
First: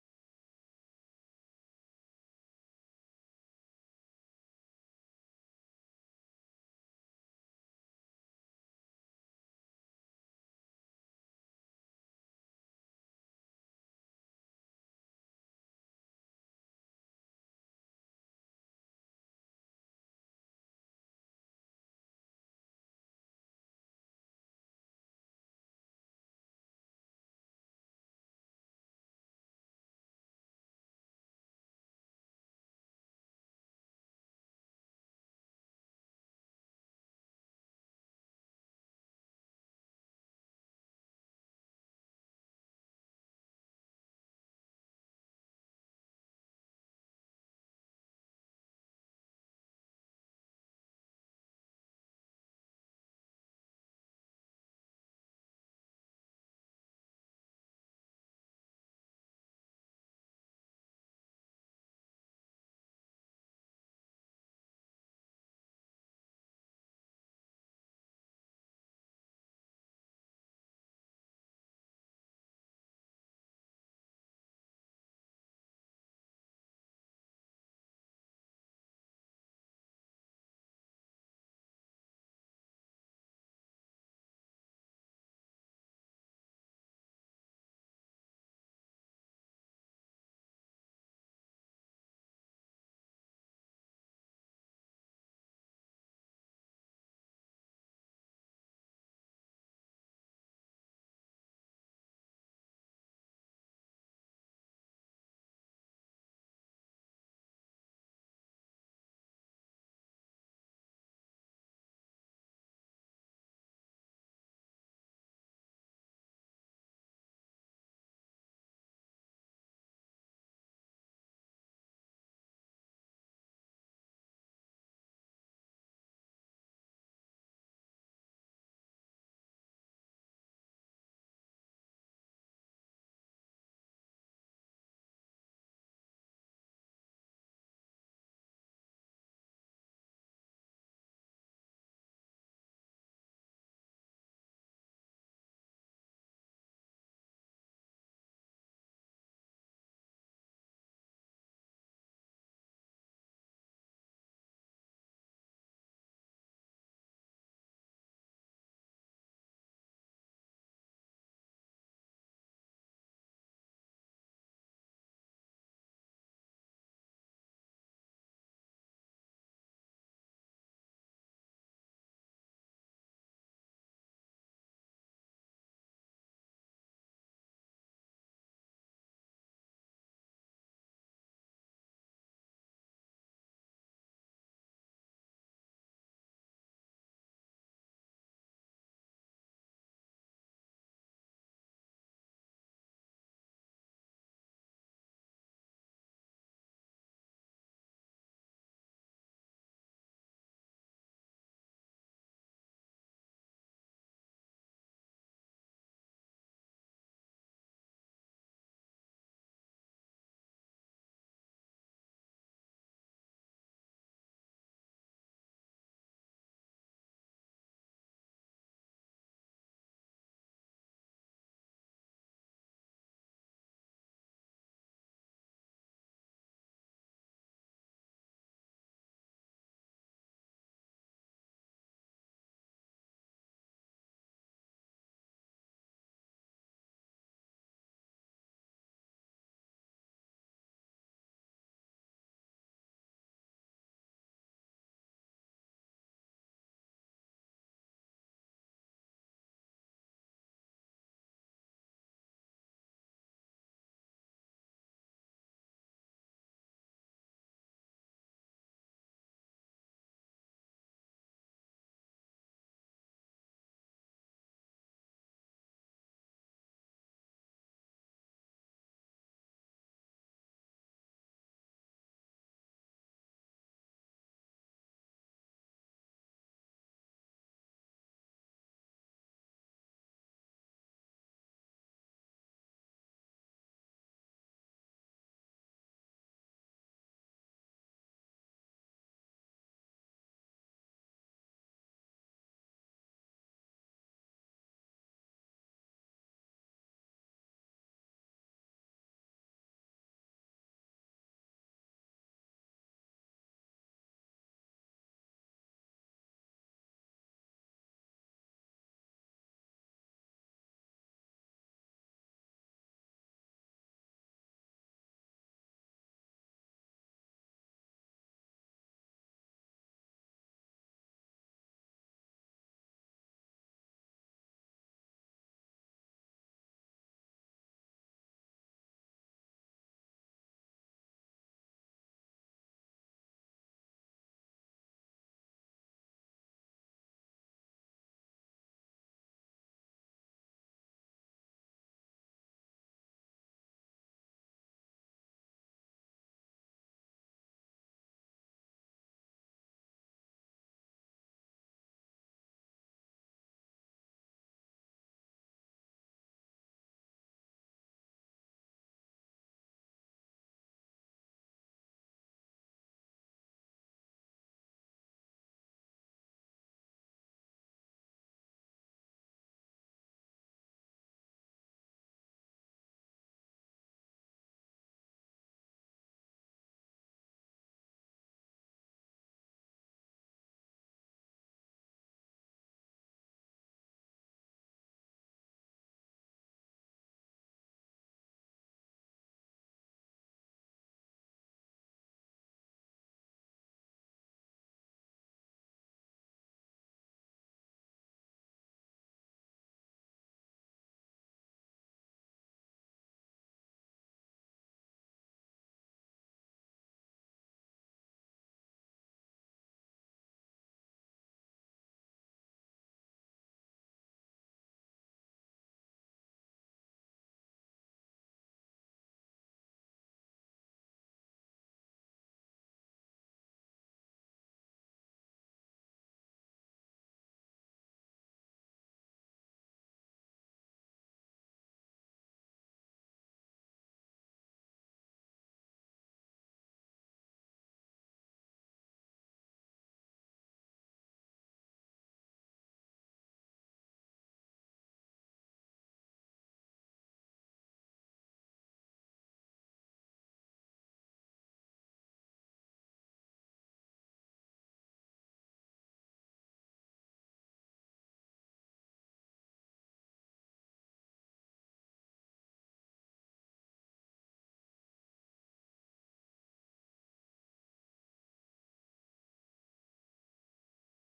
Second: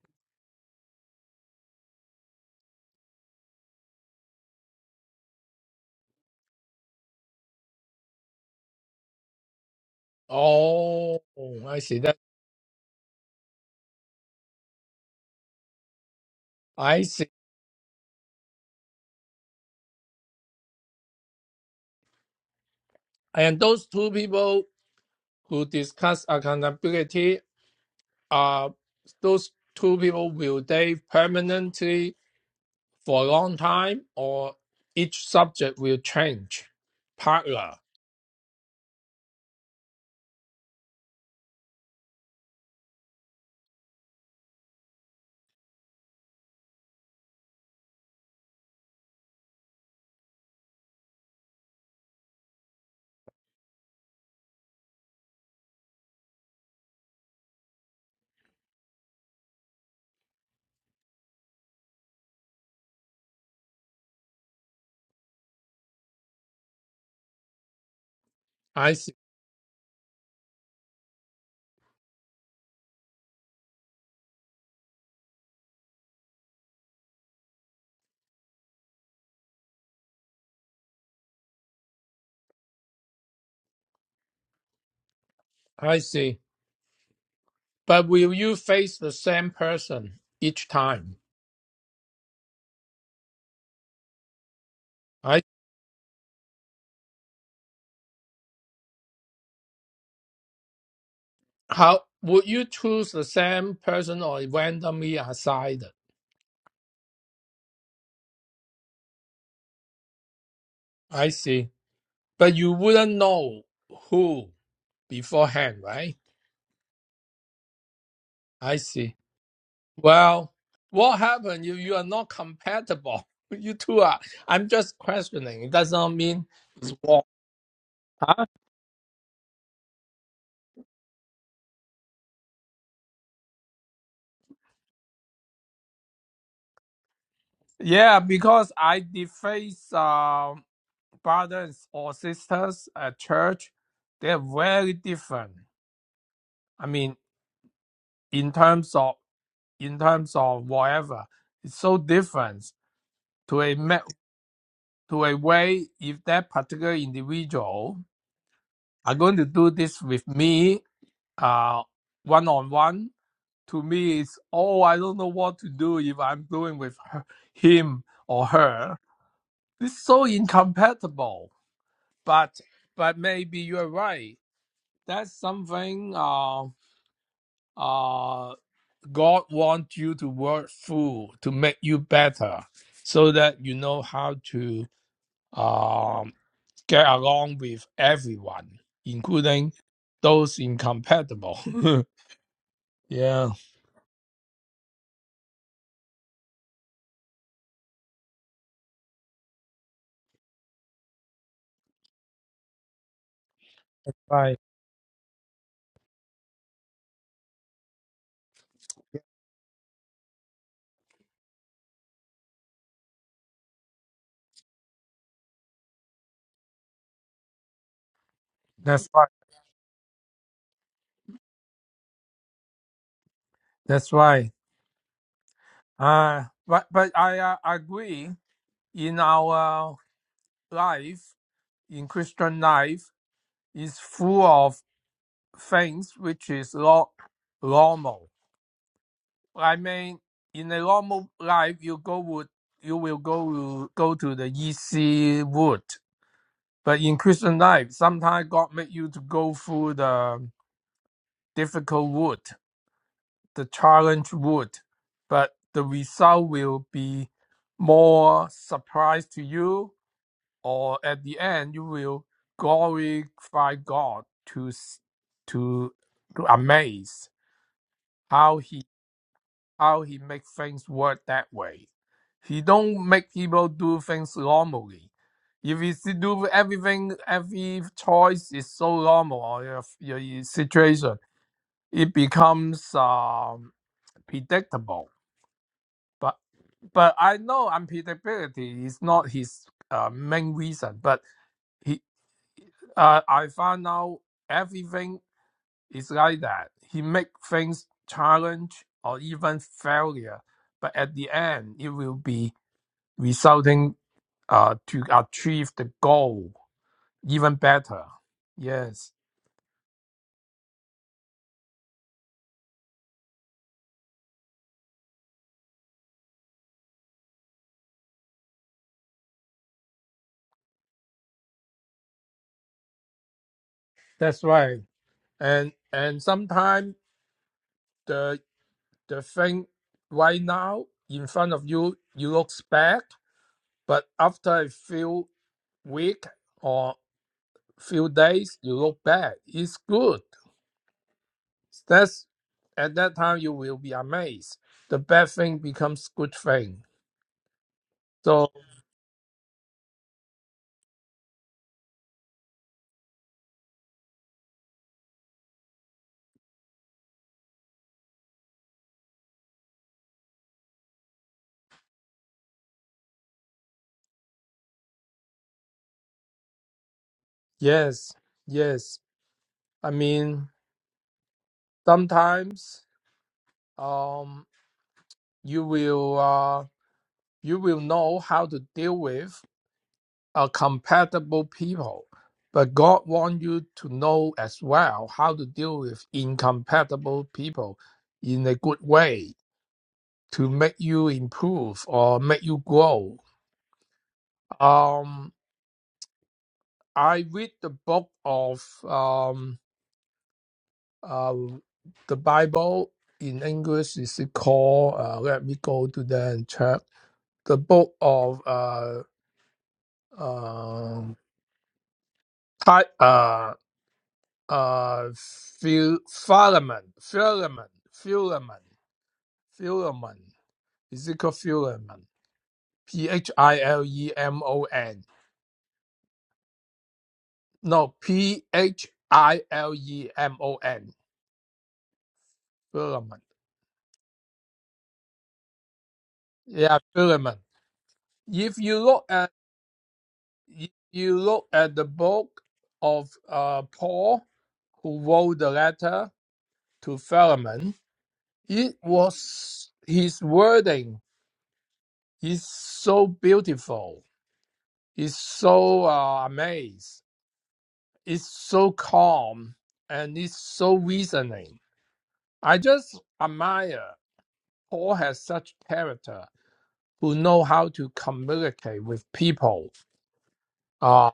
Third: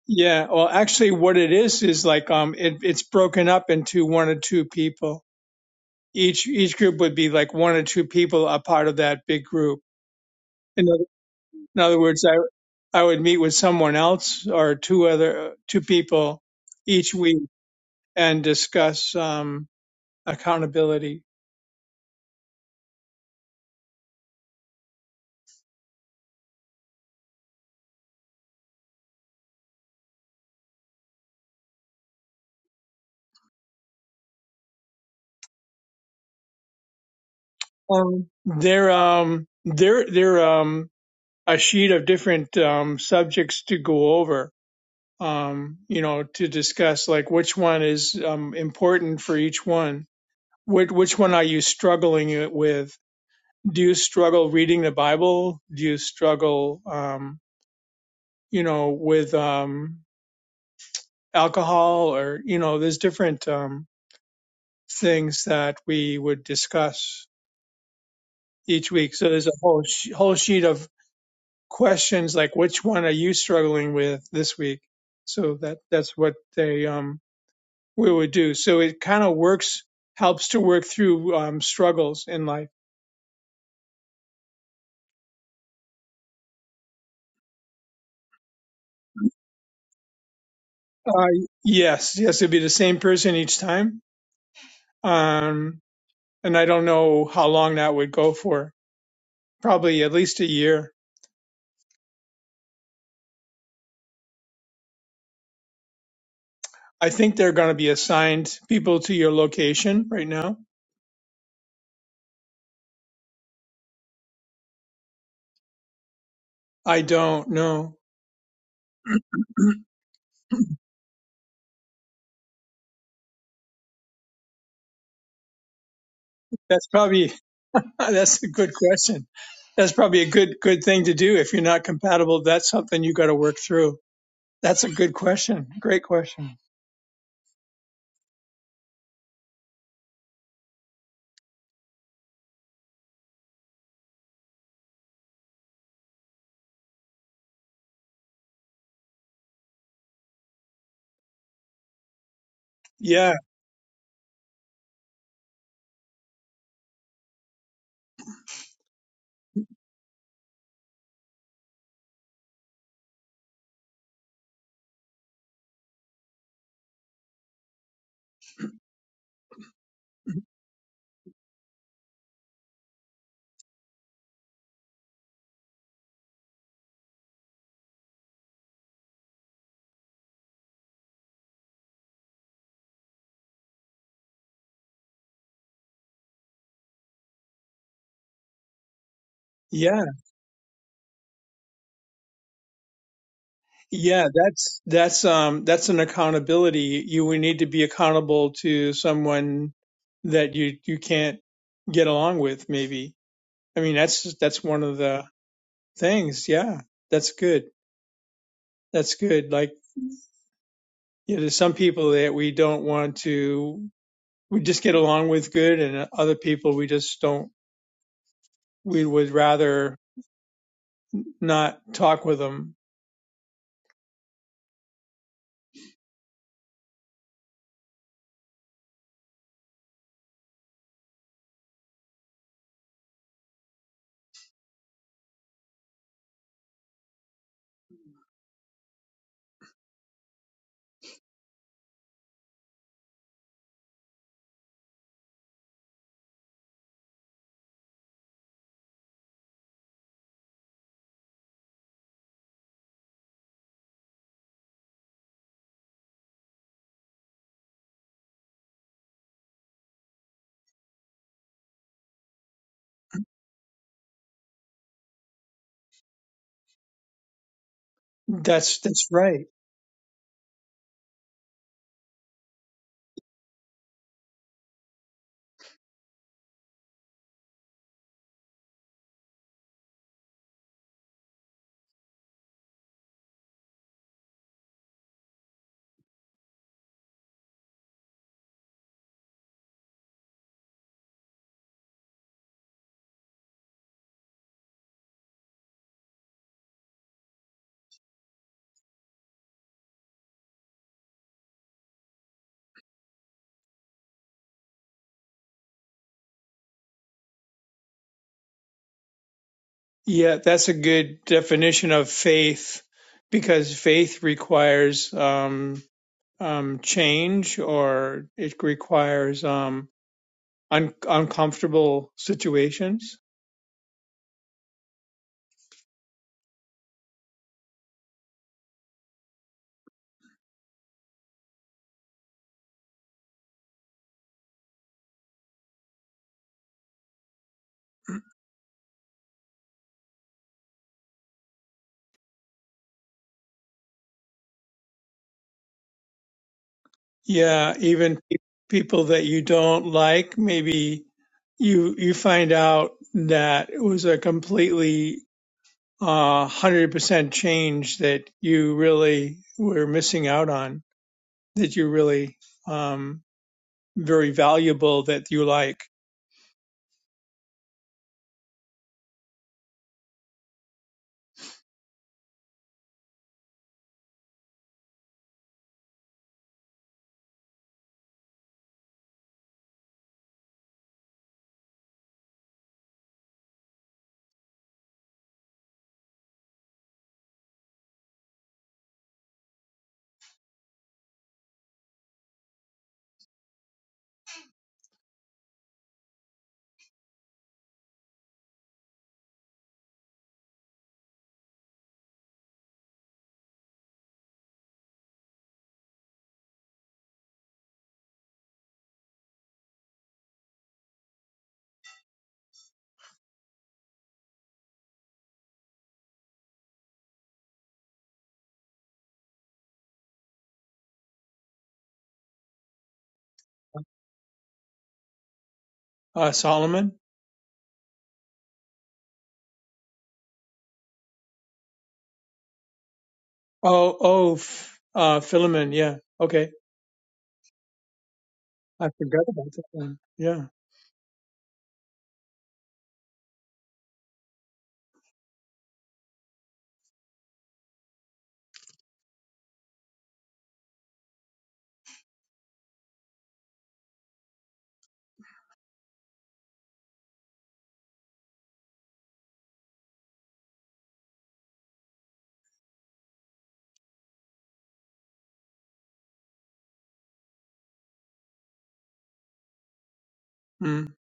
S2: yeah. Well, actually, what it is is like um, it, it's broken up into one or two people. Each each group would be like one or two people a part of that big group.
S3: Oh, I
S2: In other
S3: see that.
S2: words, I I would meet with someone else or two other two people
S3: I
S2: each
S3: see.
S2: week and discuss um, accountability.
S3: And those two people who discuss accountability are those two people, will they permanently for a long time or each subject will change partner?
S2: Um, there um there there um a sheet of different um, subjects to go over. Um, you know, to discuss like which one is um, important for each one. Which which one are you struggling it with? Do you struggle reading the Bible? Do you struggle um, you know with um, alcohol or you know there's different um, things that we would discuss each
S3: I
S2: week
S3: see.
S2: so there's a whole sh- whole sheet of questions like which one are you struggling with this week so that that's what they um we would do so it kind of works helps to work through um, struggles in life
S3: I see. But will you face the same person each time?
S2: uh, yes yes it'd be the same person each time
S3: I
S2: um and i don't know how long that would go for probably at least a year
S3: how would you choose the same person or randomly assigned?
S2: I think they're going to be assigned people to your location right now.
S3: I see. But you wouldn't know who. beforehand, right?
S2: I don't know.
S3: I see. Well, what happened if you are not compatible? You two are. I'm just questioning. It does not mean
S2: That's
S3: it's war.
S2: probably that's
S3: Huh?
S2: a good question. That's probably a good good thing to do if you're not compatible. That's something you got to work through. That's a good question. Great question.
S3: Yeah, because I deface uh, brothers or sisters at church. They're very different. I mean, in terms of in terms of whatever, it's so different
S2: Yeah,
S3: to a ma- to a way if that particular individual are going to do this with me uh, one on one to me it's oh I don't know what to do if I'm doing with her, him or her. It's so incompatible. But but maybe you're right. That's something uh uh God wants you to work through to make you better so that you know how to um get along with everyone, including
S2: yeah,
S3: those incompatible. yeah.
S2: yeah. That's that's um that's an accountability. You would need to be accountable to someone that you you can't get along with. Maybe. I mean, that's
S3: Right.
S2: that's one of the things. Yeah, that's good. That's good. Like, you know, there's some people that we don't want to, we just get along with good, and other people we just don't, we
S3: That's right.
S2: would rather not talk with them.
S3: That's right. Uh, but but I uh, agree. In our life, in Christian life, is full of things which is lo- normal. I mean, in a normal life, you go would you will go to- go to the easy wood. But in Christian life, sometimes God make you to go through the difficult wood. the challenge would, but the result will be more surprise to you, or at the end you will glorify God to s- to to amaze how
S2: That's,
S3: he
S2: that's right.
S3: how he make things work that way. He don't make people do things normally. If you see- do everything, every choice is so normal or your, your situation, it becomes um, predictable. But but I know unpredictability is not his uh, main reason. But he, uh, I found out everything is like that. He make things challenge or even failure, but at the end, it will be resulting uh, to achieve the goal even better. Yes,
S2: Yeah, that's a good definition of faith because faith requires, um, um, change or it requires, um, un- uncomfortable situations.
S3: that's right. And and sometimes the the thing right now in front of you, you looks bad, but after a few week or few days, you look back, it's good. That's at that time you will be amazed. The bad thing becomes good thing.
S2: Yeah, even
S3: So
S2: people that you don't like, maybe you you find out that it was a completely uh, 100% change that you really were missing out on, that you really um, very valuable that you like.
S3: yes, yes. I mean sometimes um you will uh you will know how to deal with a compatible people. But God wants you to know as well how to deal with incompatible people in a good way to make you improve or make you grow. Um, I read the book of um, uh, the Bible in English. Is it called? Uh, let me go to that and check. The book of uh, um, Ti- uh, uh, Phil- Philemon, Philemon, Philemon, Philemon. Is it called Philemon? P H I L E M O N
S2: Uh, Solomon?
S3: No, P H I L E M O N. Philemon.
S2: Oh, oh, F- uh, Philemon, yeah. Okay.
S3: Yeah, Philemon. If you
S2: I
S3: look
S2: forgot
S3: at
S2: about that one. Yeah.
S3: if you look at the book of uh, Paul, who wrote the letter to Philemon, it was his wording is so beautiful. It's so uh, amazed. It's so calm and it's so reasoning. I just admire Paul has such character who know how to communicate with people.
S2: Mm,
S3: Uh,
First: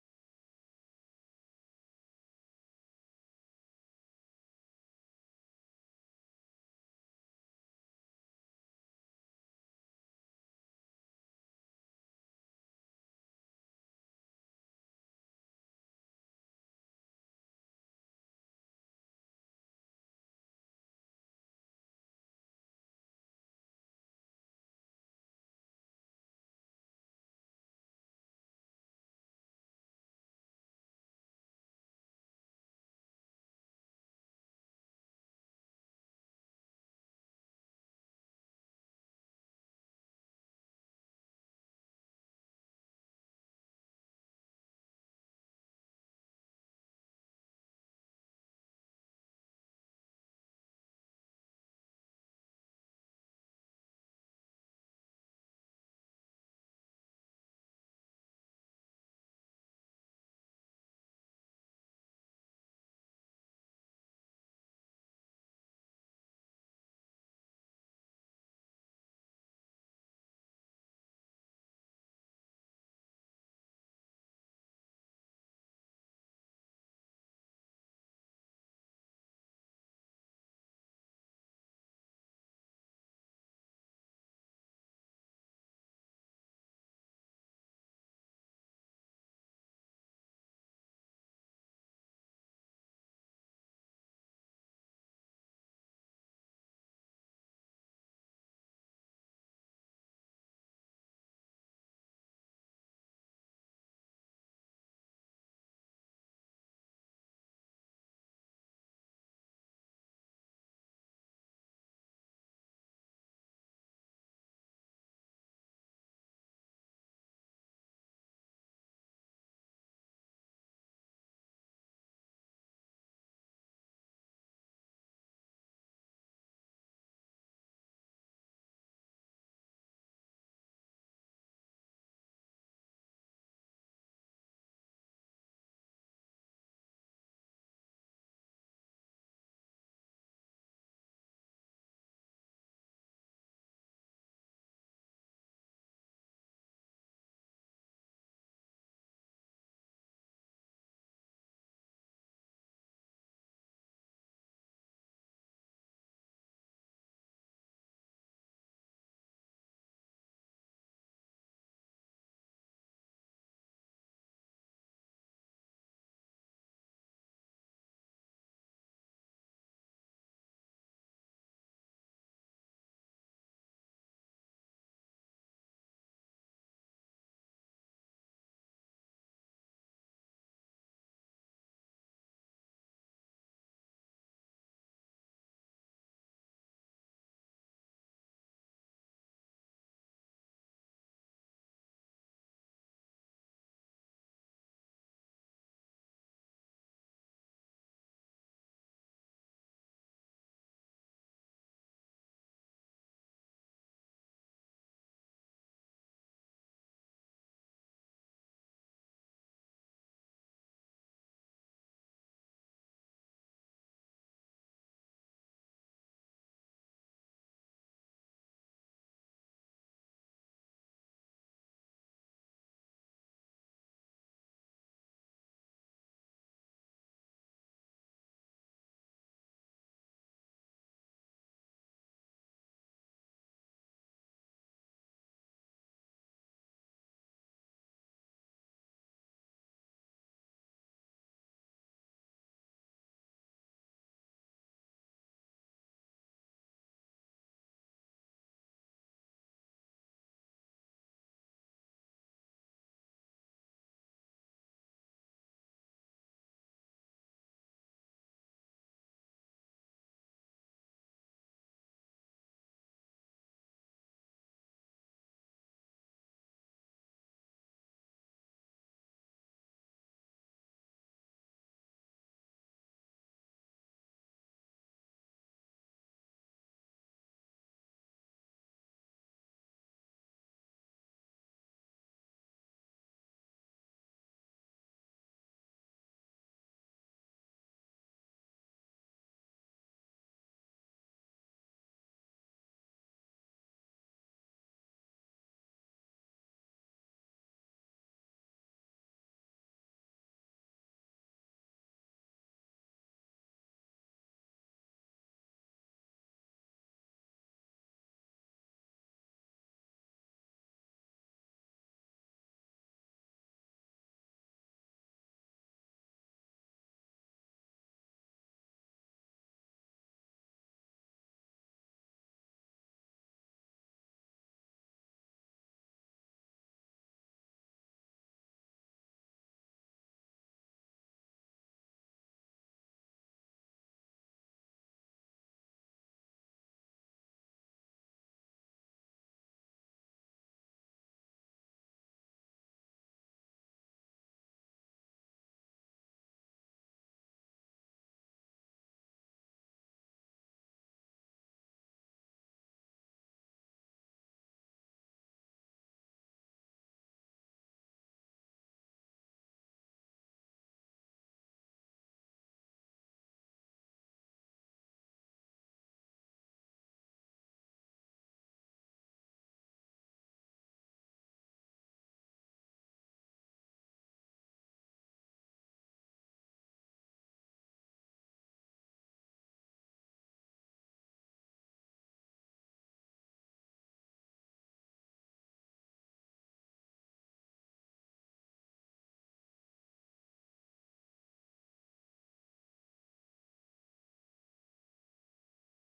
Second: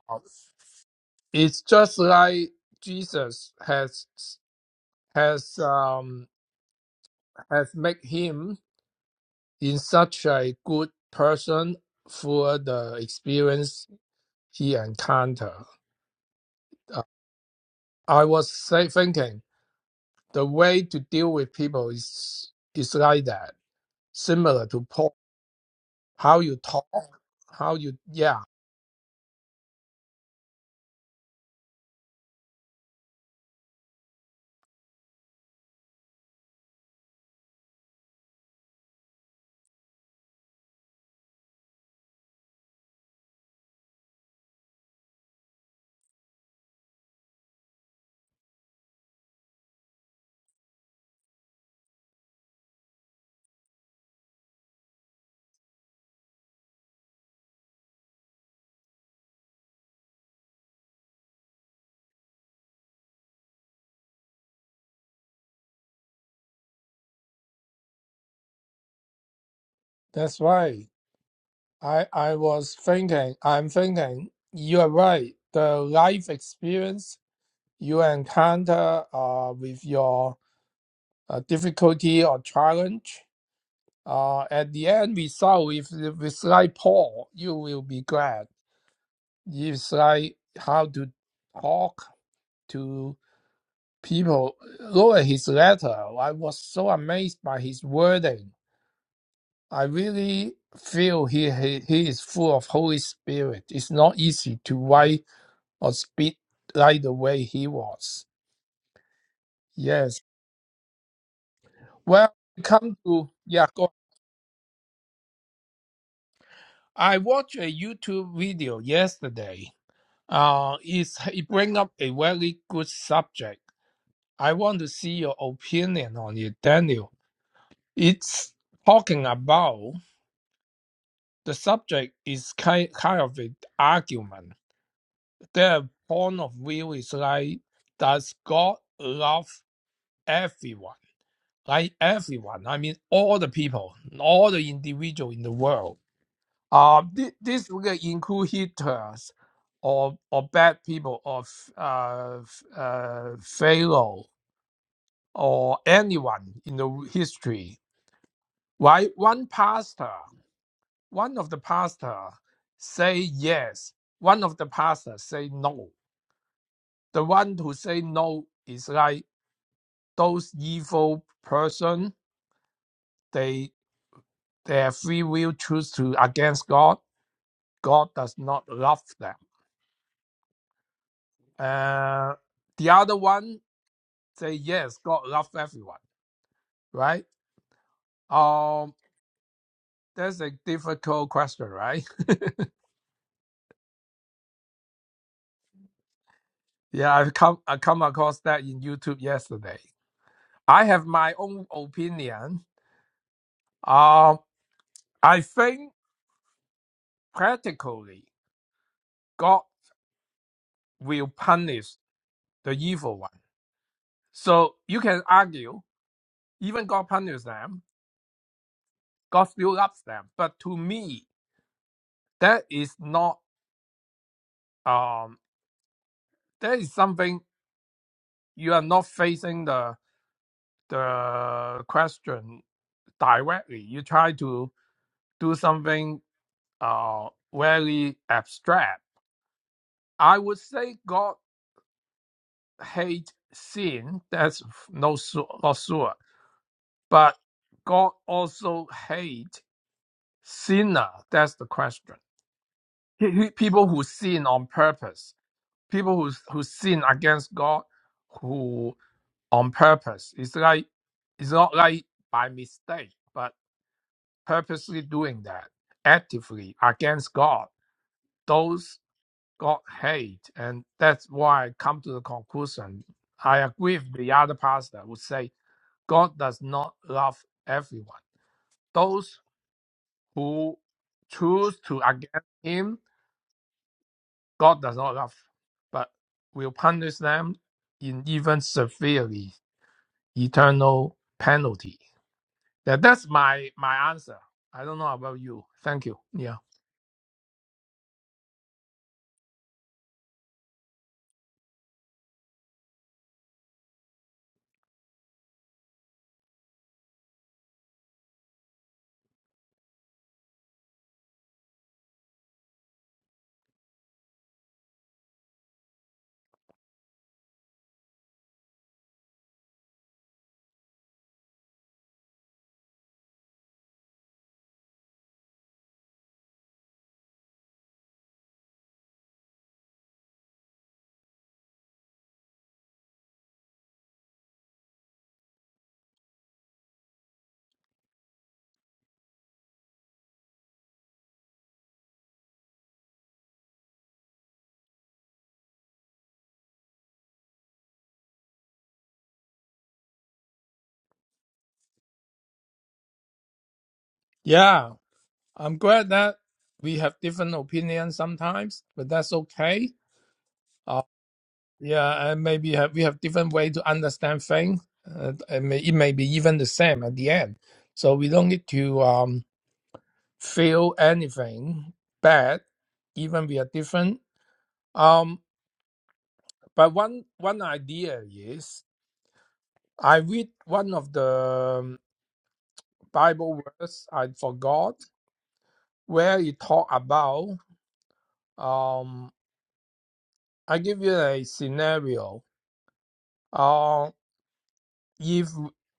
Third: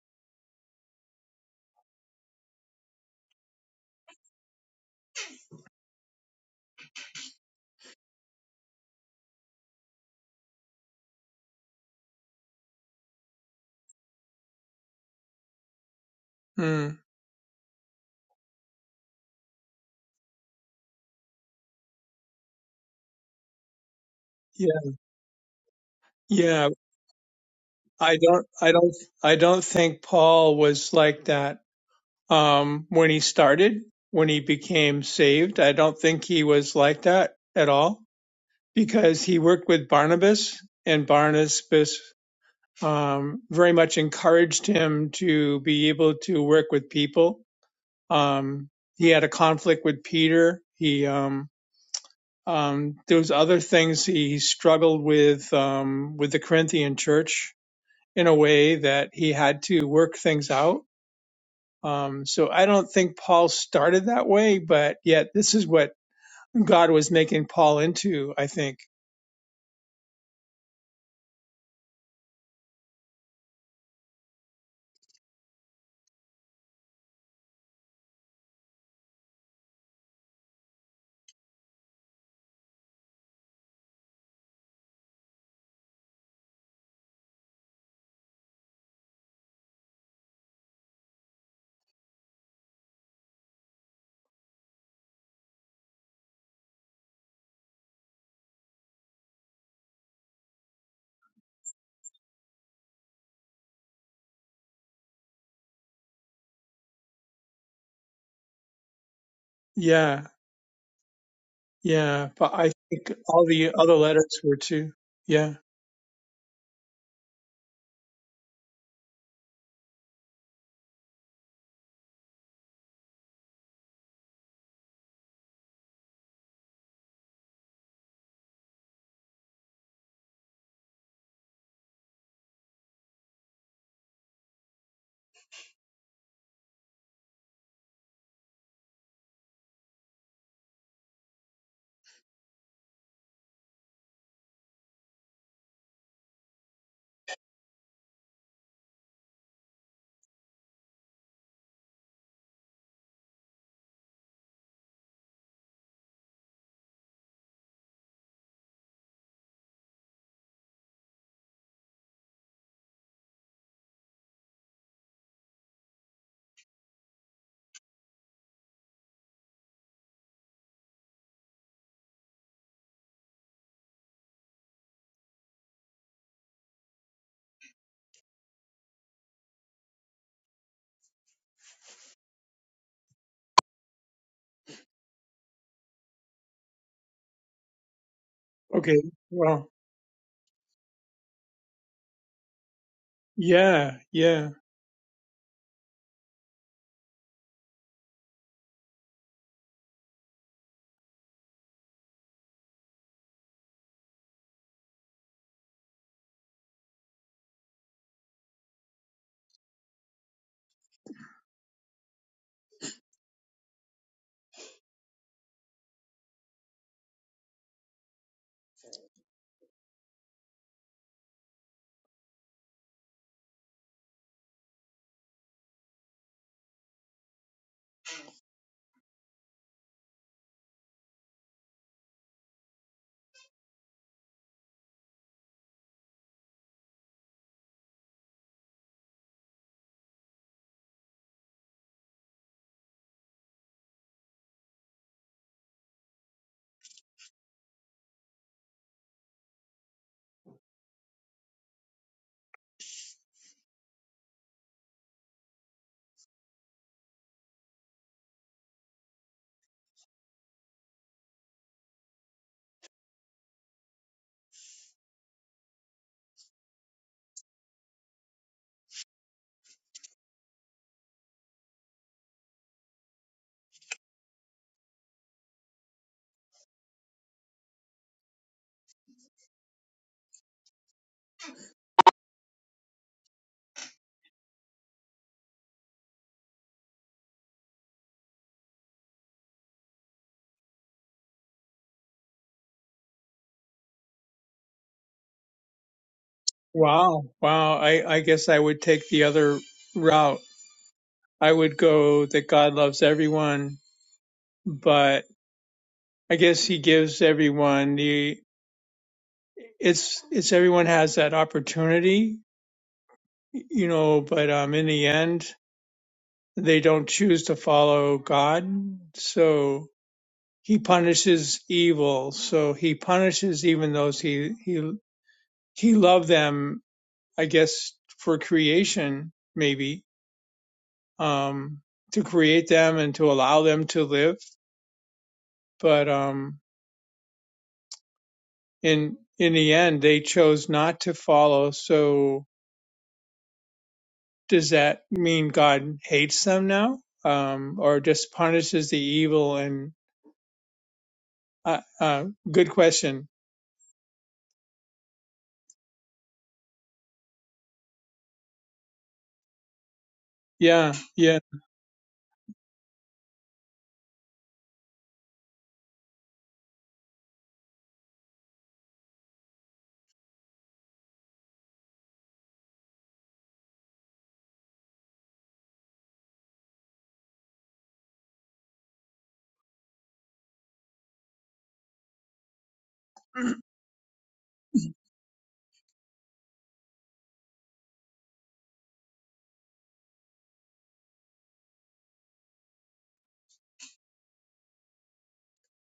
S3: it's just like Jesus has has um, has made him in such a good person for the experience he encountered.
S2: mm,
S3: Uh, I was say, thinking the way to deal with people is is like that, similar
S2: yeah.
S3: to Paul. How you
S2: Yeah.
S3: talk, how you
S2: I
S3: yeah.
S2: don't, I don't, I don't think Paul was like that um, when he started, when he became saved. I don't think he was like that at all because he worked with Barnabas, and Barnabas um, very much encouraged him to be able to work with people. Um, he had a conflict with Peter. He um, um, there was other things he struggled with um, with the Corinthian church in a way that he had to work things out Um, so I don't think Paul started that way, but yet this is what God was making Paul into, I think.
S3: That's right. I I was thinking, I'm thinking, you are right. The life experience you encounter uh, with your uh, difficulty or challenge, uh, at the end result, if if it's like Paul, you will be glad. It's like how to talk to people. Look at his letter. I was so amazed by his wording. I really feel he, he, he is full of Holy Spirit. It's not easy to write or speak like the way he was. Yes.
S2: Yeah, yeah.
S3: Well,
S2: But I
S3: come
S2: think
S3: to
S2: all
S3: yeah.
S2: the
S3: Go.
S2: other letters were too. Yeah.
S3: I watched a YouTube video yesterday. Uh, it's, it bring up a very good subject. I want to see your opinion on it, Daniel. It's talking about the subject is kind, kind of an argument. Their point of view is like, does God love everyone? like everyone, I mean all the people, all the individual in the world. Uh, this, this will include hitters or or bad people or f- uh, f- uh, Pharaoh or anyone in the history. Why one pastor, one of the pastor say yes, one of the pastor say no. The one who say no is like those evil person. They they have free will choose to against God God does not love them. Uh, the other one say yes, God loves everyone, right? Um,
S2: Okay. Well,
S3: that's a difficult question, right?
S2: yeah, yeah.
S3: yeah, I've come I come across that in YouTube yesterday. I have my own opinion. Um, I think practically God will punish the evil one. So you can argue, even God punishes them, God still loves them. But to me, that is not um that is something you are not facing the the question directly. You try to do something uh very abstract. I would say God hates sin. That's no su- not sure, but God also hates sinner. That's the question. He- he- People who sin on purpose, people who who sin against God, who on purpose. It's like it's not like by mistake, but purposely doing that actively against God, those God hate. And that's why I come to the conclusion. I agree with the other pastor who say God does not love everyone. Those who choose to against him, God does not love, but will punish them in even severely eternal penalty. That, that's my my answer. I don't know about you. Thank you. Yeah.
S2: Wow, wow. I, I guess I would take the other route. I would go that God loves everyone, but I guess he gives everyone the, it's, it's everyone has that opportunity, you know, but, um, in the end, they don't choose to follow God. So he punishes evil. So he punishes even those he, he, he loved them, I guess, for creation, maybe, um, to create them and to allow them to live. But, um, in, in the end, they chose not to follow. So does that mean God hates them now? Um, or just punishes the evil and, uh, uh, good question.
S3: Yeah. I'm glad that we have different opinions sometimes, but that's okay.
S2: Yeah.
S3: Uh,
S2: yeah.
S3: yeah, and maybe have, we have different way to understand things. Uh, it, may, it may be even the same at the end. So we don't need to um, feel anything bad, even we are different. Um, but one one idea is I read one of the um, Bible verse I forgot where it talk about. Um, I give you a scenario Uh, if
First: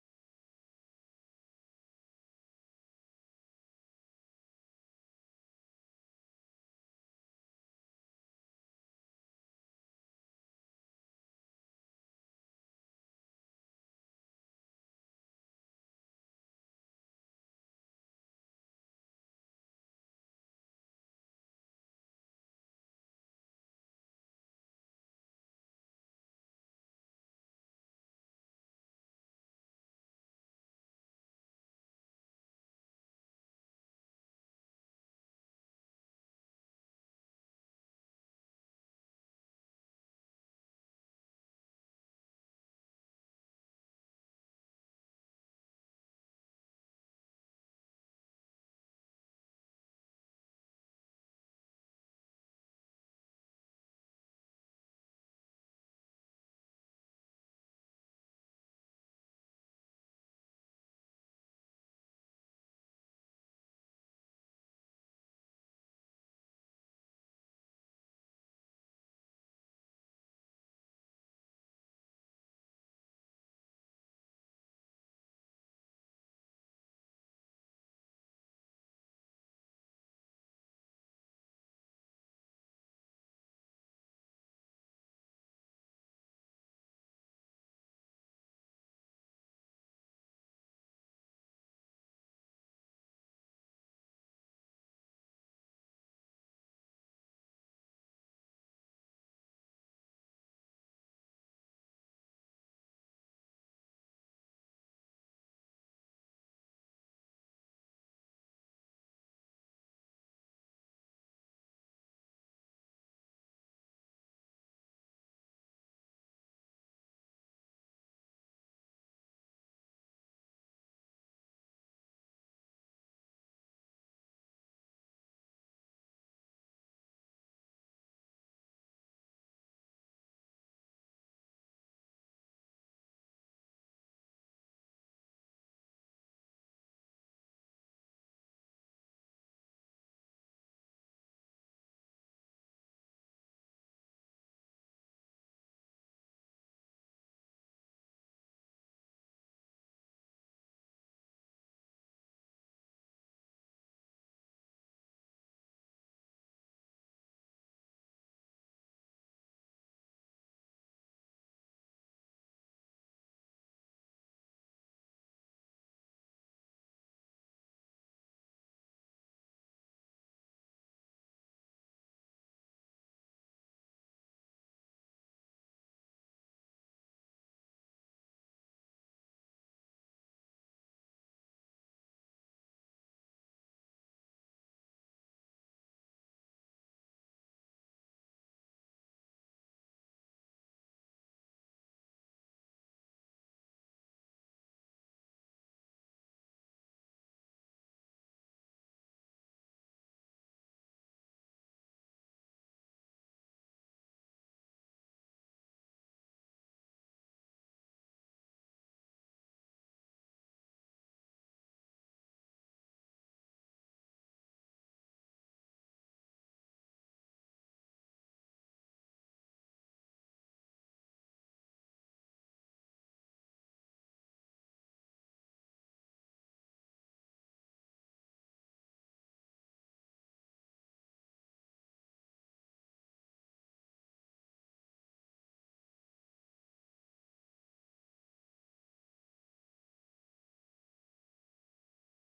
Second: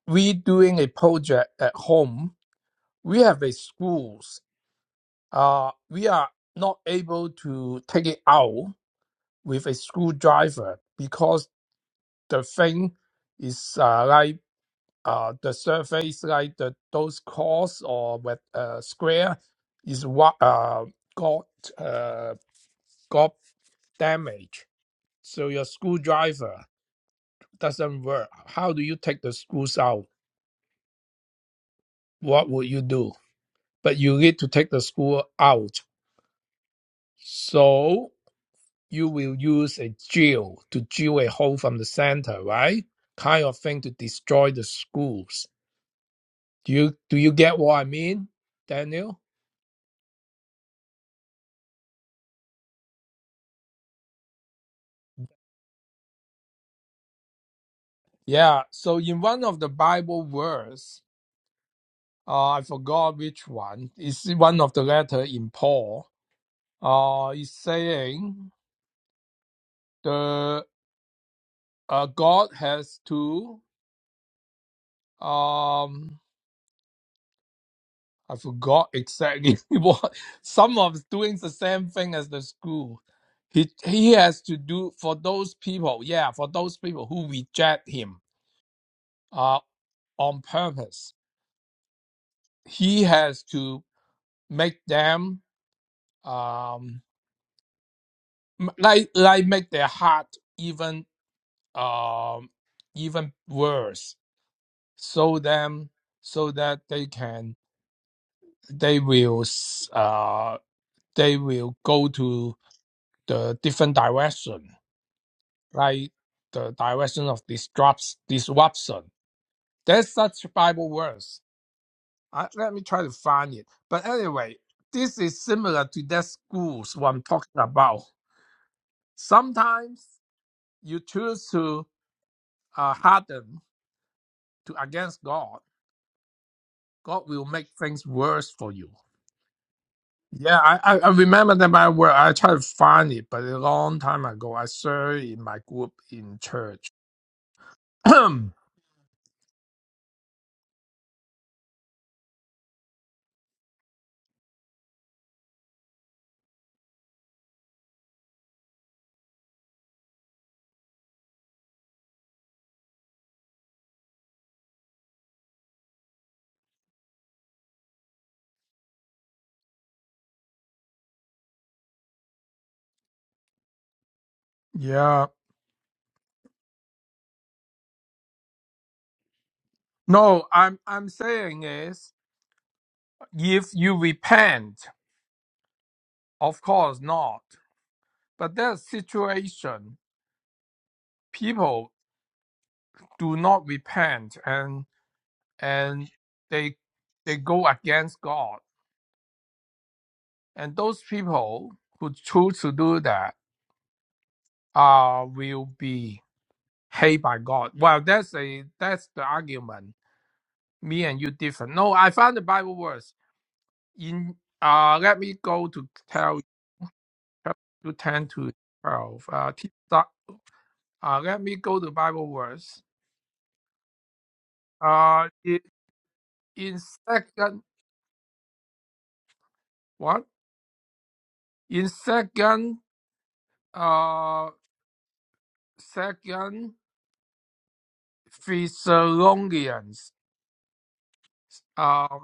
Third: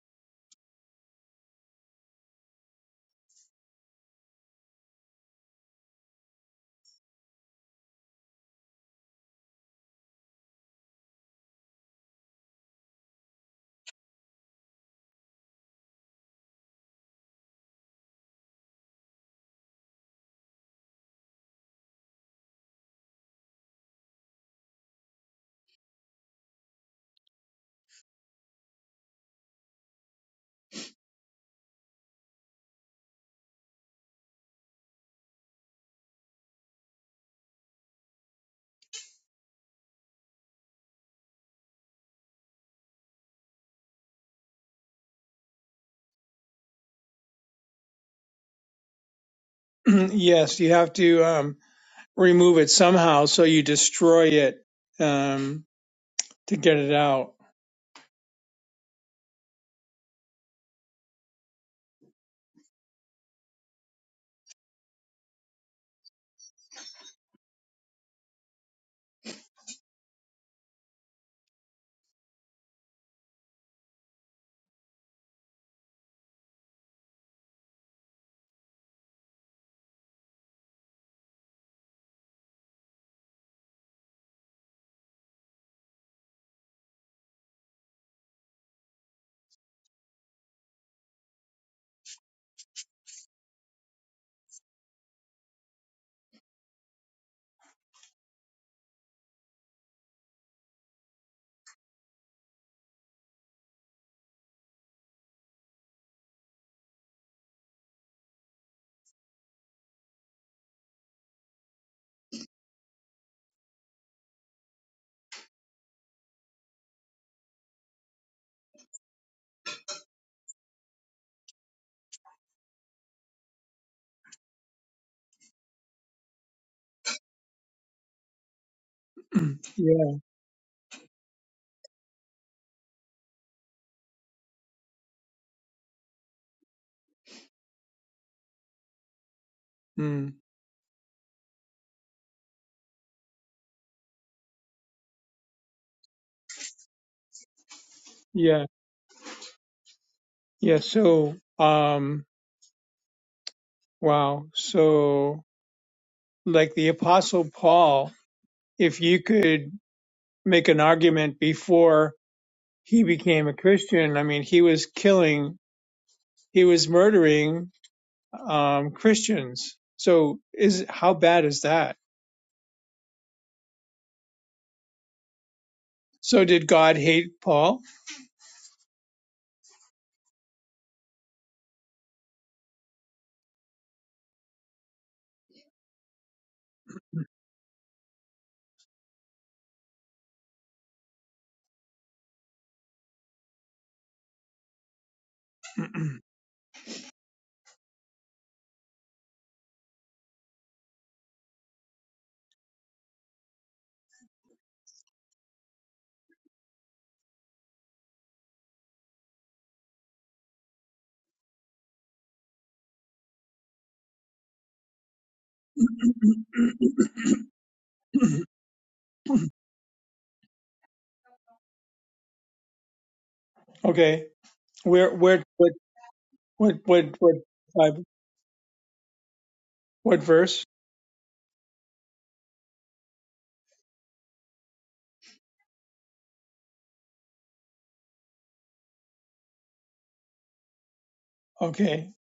S3: we doing a project at home, we have a schools. Uh, we are not able to take it out with a screwdriver because the thing is uh, like uh, the surface, like the those cores or with uh, square, is what uh, got uh, got damage. So your screwdriver doesn't work. How do you take the screws out? What would you do? but you need to take the screw out. So you will use a drill to drill a hole from the center, right? Kind of thing to destroy the screws. Do you do you get what I mean, Daniel?
S2: Yes, you have to um, remove it somehow, so you destroy it um, to get it out.
S3: Yeah. So in one of the Bible verse, uh, I forgot which one. It's one of the letter in Paul. Uh, it's saying the uh, God has to um I forgot exactly what. Some of doing the same thing as the school. He he has to do for those people. Yeah, for those people who reject him uh, on purpose. He has to make them um m- like like make their heart even um even worse. So them so that they can they will s- uh they will go to the different direction like the direction of this disruption. There's such Bible words. I, let me try to find it. But anyway, this is similar to that schools what I'm talking about.
S2: Yeah.
S3: Sometimes you choose to uh, harden to against God. God will make things worse for you.
S2: Mm.
S3: Yeah, I, I, I remember that my word. I tried to find it, but a long time ago, I served in my group in church.
S2: Yeah. Yeah. So, um, wow. So, like the Apostle Paul, if you could make an argument before he became a Christian, I mean, he was killing, he was murdering um, Christians. So, is how bad is that?
S3: yeah.
S2: So, did God hate Paul?
S3: No, I'm I'm saying is If you repent, of course not. But that situation, people do not repent and and they they go against God. And those people who choose to do that uh will be hated by God. Well that's a that's the argument. Me and you different. No, I found the Bible verse. In uh let me go to tell you chapter ten to twelve. Uh, t- uh let me go to Bible verse.
S2: okay. Where,
S3: Uh,
S2: where,
S3: i-
S2: what, what,
S3: in
S2: what, what,
S3: second,
S2: uh, what
S3: what?
S2: verse?
S3: In second, uh, second Thessalonians,
S2: Okay.
S3: uh,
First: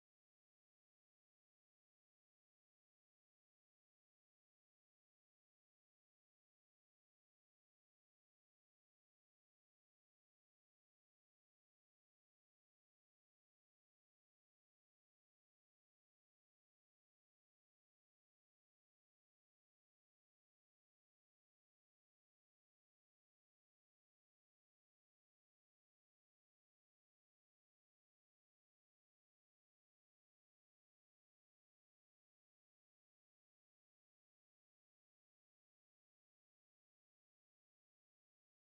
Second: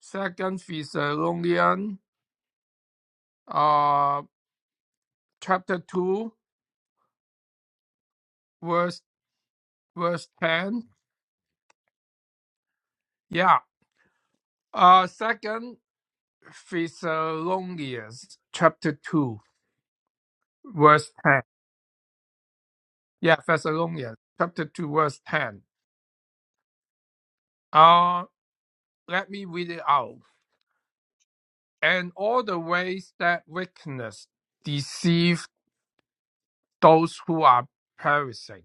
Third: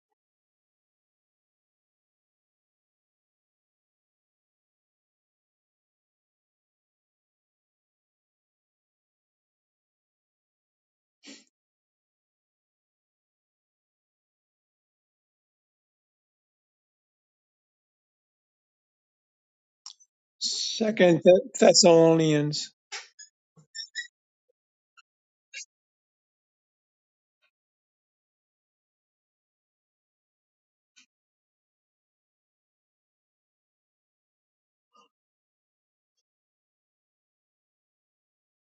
S3: second Thessalonians, uh, chapter two, verse verse ten. Yeah. Uh, second Thessalonians, chapter two, verse
S2: Second
S3: ten.
S2: Th- Thessalonians.
S3: Yeah, Thessalonians, chapter two, verse ten. Uh, let me read it out. and all the ways that wickedness deceive those who are perishing.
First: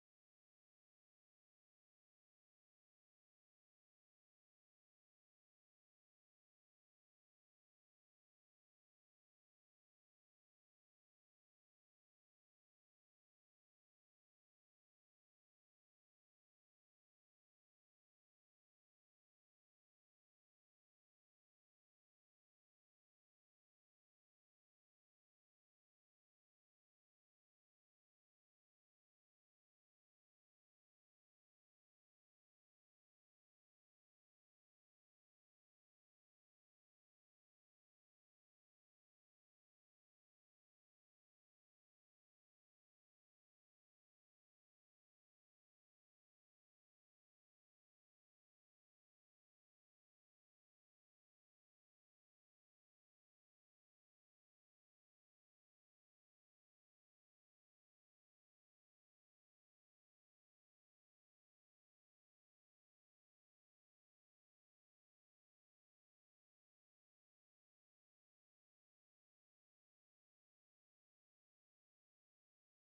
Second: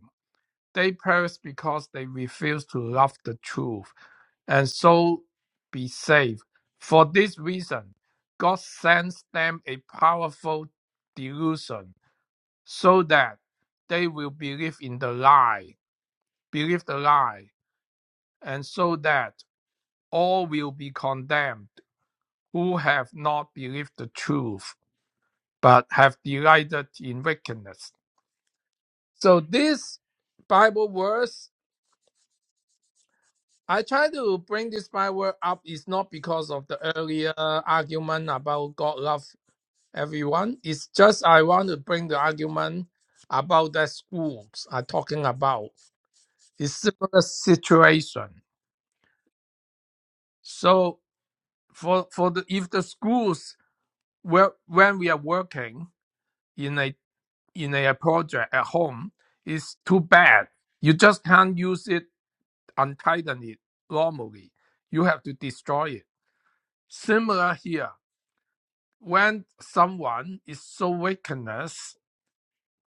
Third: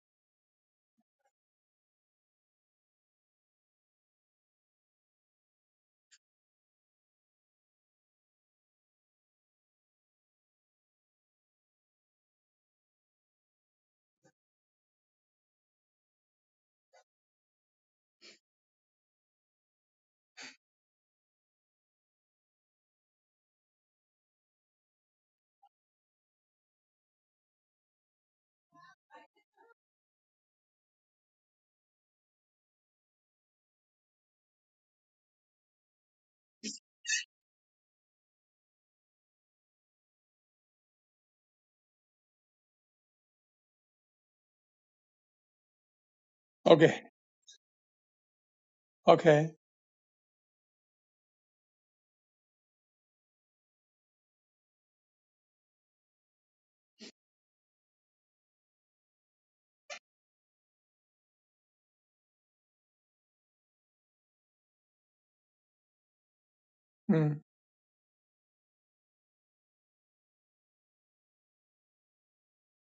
S3: They perish because they refuse to love the truth and so be saved. For this reason, God sends them a powerful delusion so that they will believe in the lie, believe the lie, and so that all will be condemned who have not believed the truth but have delighted in wickedness. So this Bible verse, I try to bring this Bible up is not because of the earlier argument about God love everyone. It's just I want to bring the argument about the schools are talking about. It's
S2: Okay.
S3: similar situation.
S2: Okay.
S3: So for for the if the schools where when we are working in a in a project at home, it's too bad. You just can't use it untighten it normally, you have to destroy it.
S2: Hmm.
S3: Similar here, when someone is so wickedness,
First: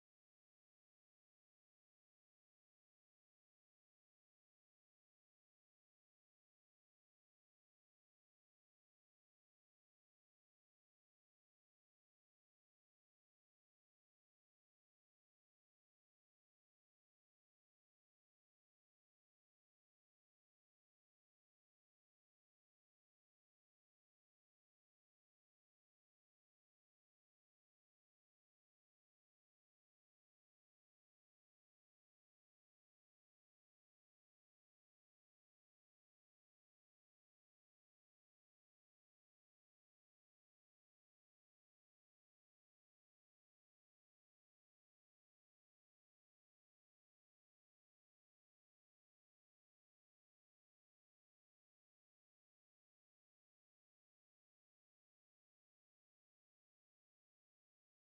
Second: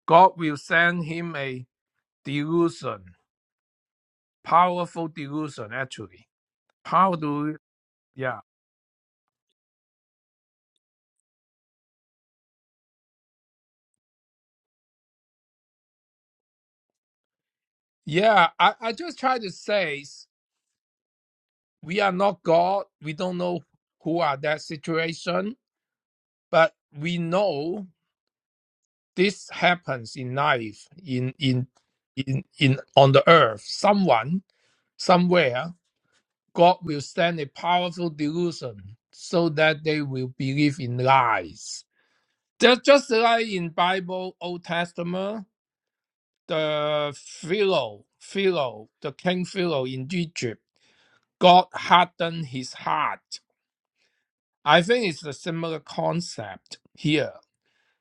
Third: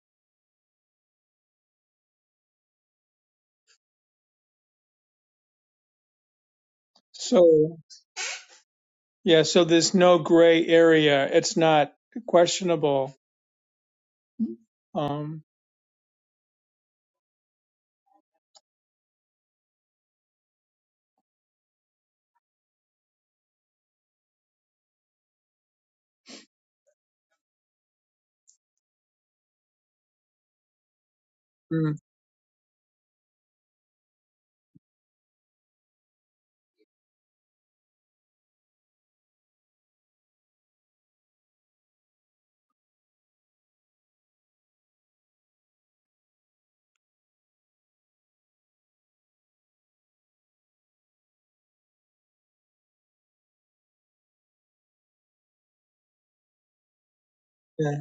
S3: God will send him a delusion, powerful delusion actually. How do
S2: So,
S3: yeah.
S2: yeah, so there's no gray area. It's not questionable. Um,
S3: Yeah, I, I just try to say we are not God. We don't know who are that situation, but we know this happens in life, in in
S2: hmm,
S3: in in on the earth. Someone somewhere God will send a powerful delusion so that they will believe in lies. Just, just like in Bible Old Testament, the Pharaoh, Pharaoh, the King Pharaoh in Egypt, God hardened his heart. I think it's a similar concept here.
S2: yeah.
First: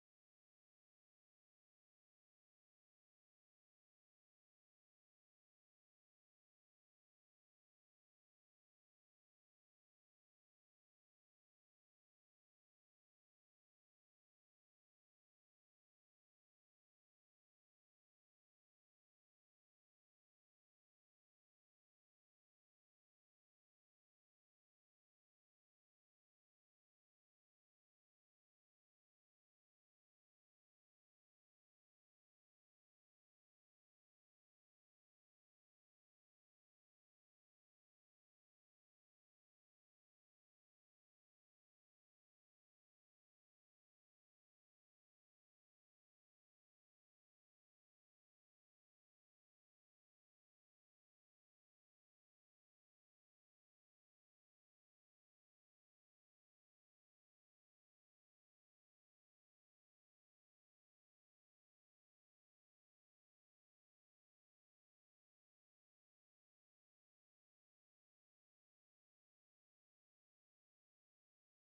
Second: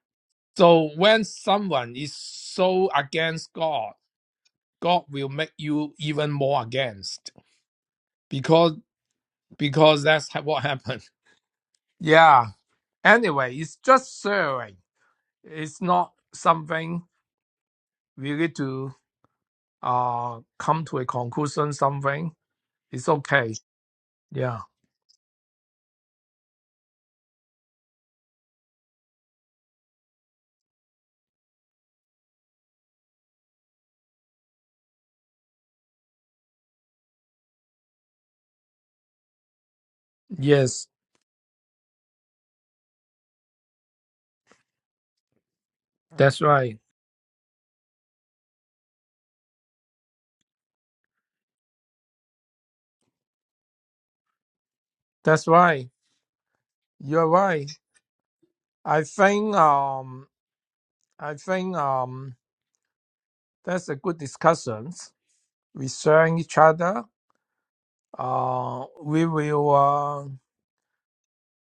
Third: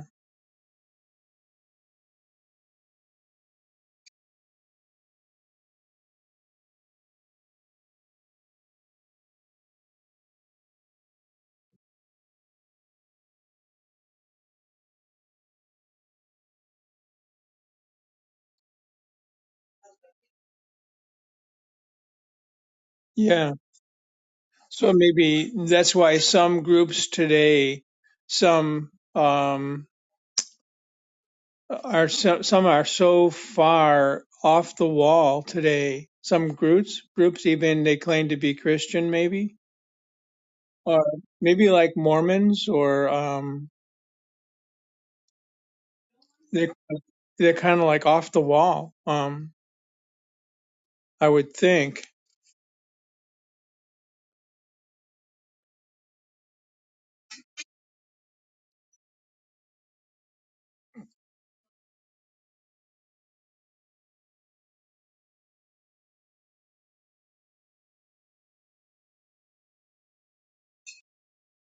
S3: So when someone is so against God, God will make you even more against because because that's ha- what happened. Yeah, Anyway, it's just sharing. It's not something really to uh come to a conclusion. Something it's
S2: Yeah.
S3: okay. Yeah.
S2: So maybe that's why some groups today, some, um, are so, some are so far off the wall today. Some groups, groups even they claim to be Christian, maybe
S3: Yes,
S2: or maybe like Mormons or um,
S3: that's
S2: they
S3: right.
S2: they're kind of like off the wall. Um, I would think.
S3: That's right. You're right. I think um I think um that's a good discussion. We sharing each other. Uh, we will uh,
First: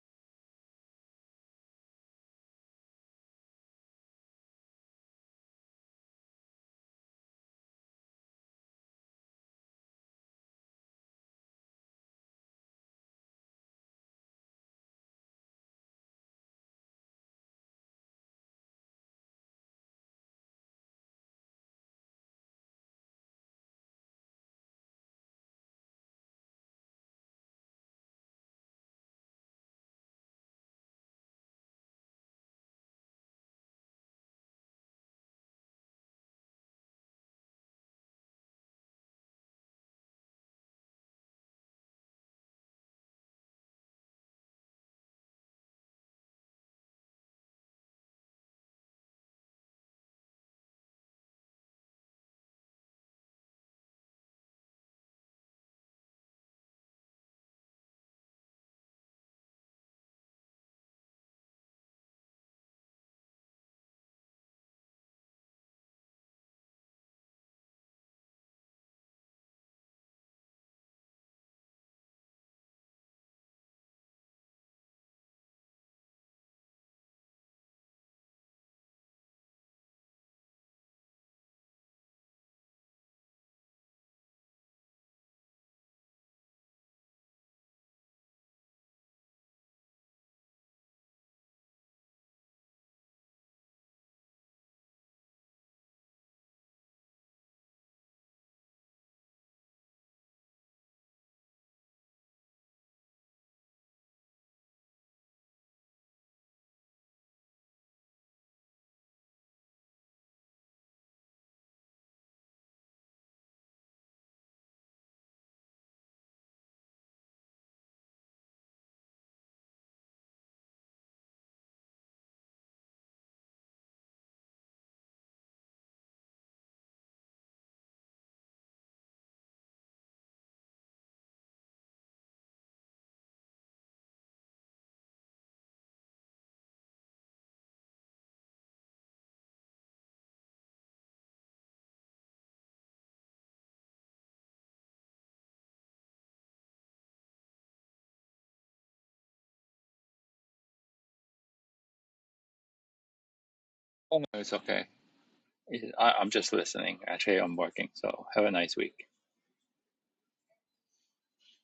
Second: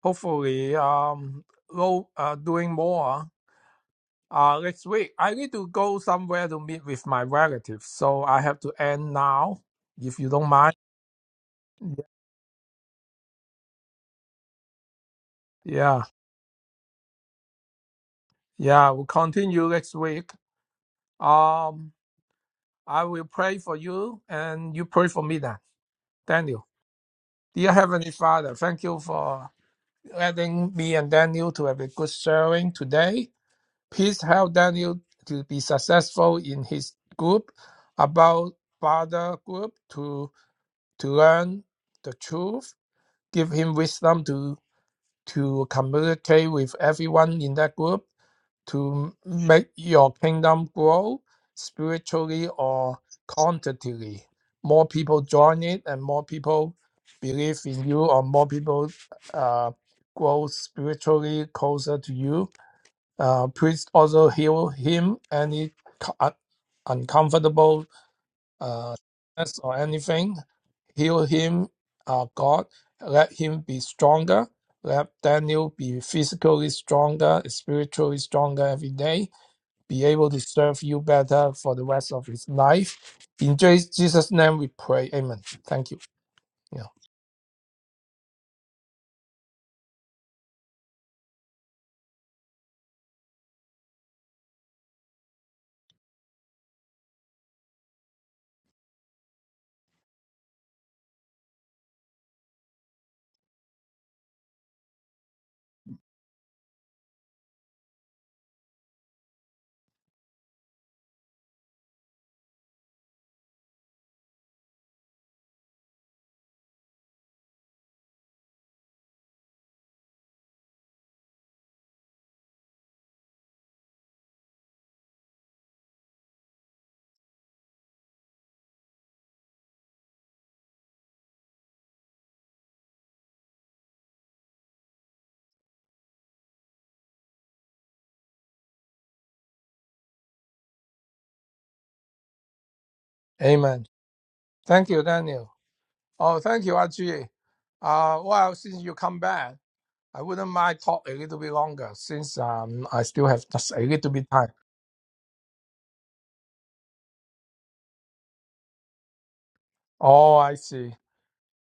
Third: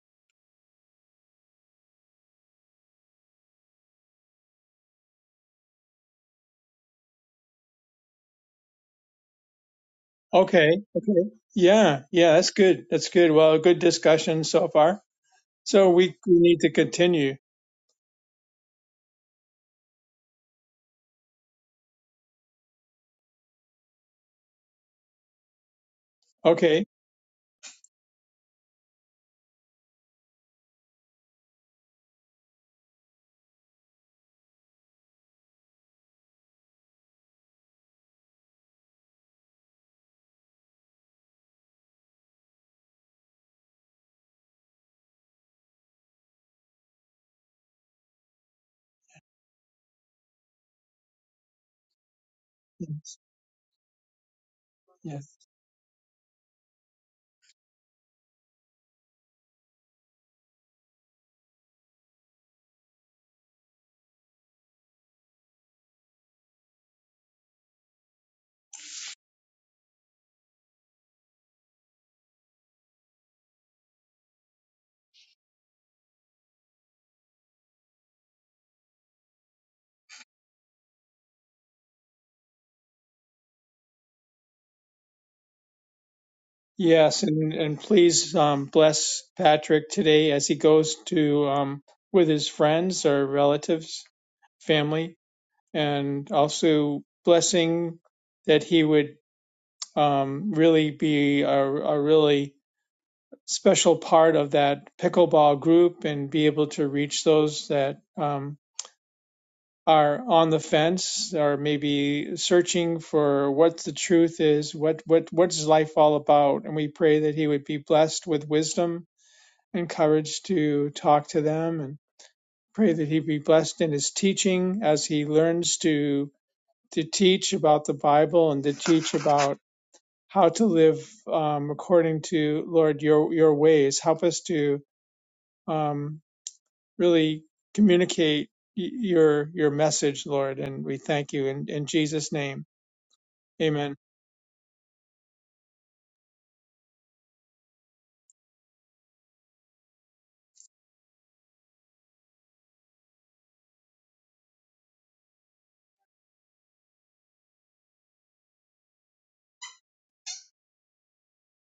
S3: hopefully um go, uh, doing more. Uh, next week, I need to go somewhere to meet with my relatives, so I have to end now, if you don't
S2: Okay.
S3: mind.
S2: Okay. Yeah.
S3: Yeah,
S2: Yeah. That's good. That's good. Well, good discussion so far. So
S3: yeah,
S2: we we need to continue.
S3: yeah, we'll continue next week. Um, I will pray for you and you pray for me then. Daniel,
S2: Okay.
S3: dear Heavenly Father, thank you for letting me and Daniel to have a good sharing today. Please help Daniel to be successful in his group about Father group to to learn the truth give him wisdom to to communicate with everyone in that group to make your kingdom grow spiritually or quantitatively. More people
S2: Yes.
S3: join it, and more people believe in you, or more people uh, grow spiritually closer to you. Uh, please also heal him any co- un- uncomfortable uh, sickness or anything Heal him, uh, God. Let him be stronger. Let Daniel be physically stronger, spiritually stronger every day. Be able to serve you better for the rest of his life. In Je- Jesus' name we pray. Amen. Thank you. Yeah.
S2: Yes. And and please um, bless Patrick today as he goes to um, with his friends or relatives, family, and also blessing. That he would um, really be a, a really special part of that pickleball group and be able to reach those that um, are on the fence or maybe searching for what the truth is, what what what's life all about. And we pray that he would be blessed with wisdom and courage to talk to them and pray that he be blessed in his teaching as he learns to to teach about the Bible and to teach about how to live um, according to Lord your your ways. Help us to um, really communicate your your message, Lord, and we thank you in, in Jesus' name.
S3: Amen.
S2: Amen.
S3: Thank you, Daniel. Oh, thank you, Ajay. Uh, well, since you come back, I wouldn't mind talk a little bit longer since um, I still have just a little
S1: oh, no,
S3: bit
S1: it's
S3: time.
S1: okay. It- I, I'm just listening. Actually, I'm working. So have a nice week.
S3: Oh, I see.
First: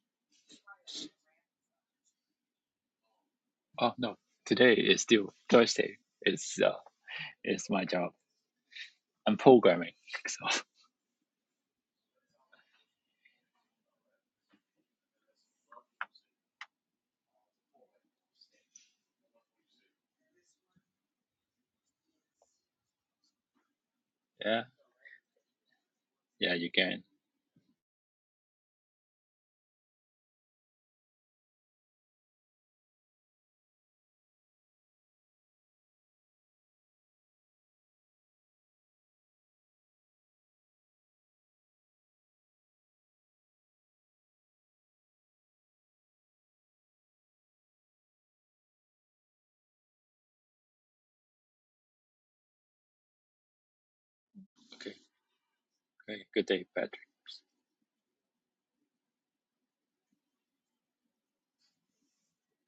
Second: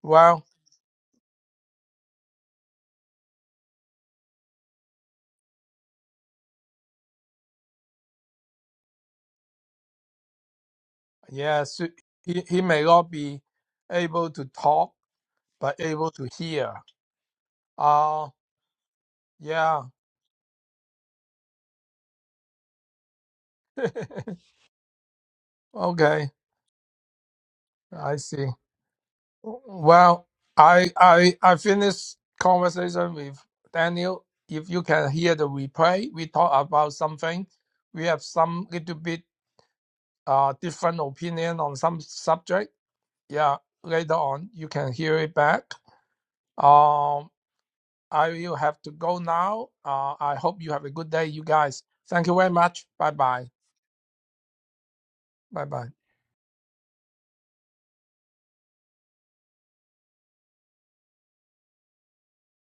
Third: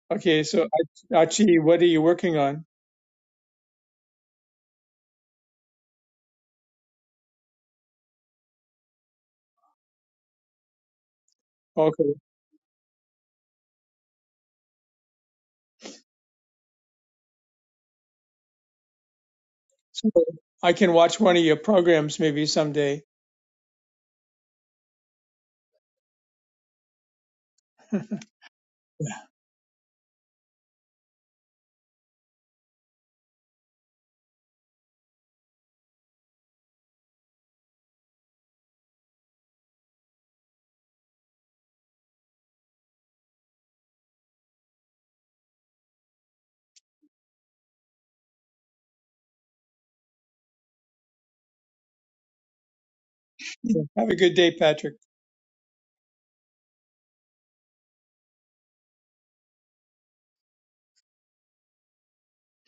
S3: Well,
S2: Okay, so Achi, what are you working on?
S1: Oh no, today is still Thursday. It's uh, it's my job. I'm programming. So
S3: Yes,
S2: Okay,
S3: he, he may not be able to talk, but able to hear. Oh, yeah.
S2: so I can watch one of your programs maybe someday.
S1: yeah,
S3: Okay,
S1: yeah, you can.
S3: I see. Well, I I I finished conversation with Daniel. If you can hear the replay, we talk about something. We have some little bit uh different opinion on some subject. Yeah, later on you can hear it back. Um. I will have to go now. Uh, I hope you have a good day, you guys. Thank you very much. Bye bye.
S2: Yeah. Have a good day,
S1: Okay.
S2: Patrick.
S3: Bye bye.
S1: Okay, good day, Patrick.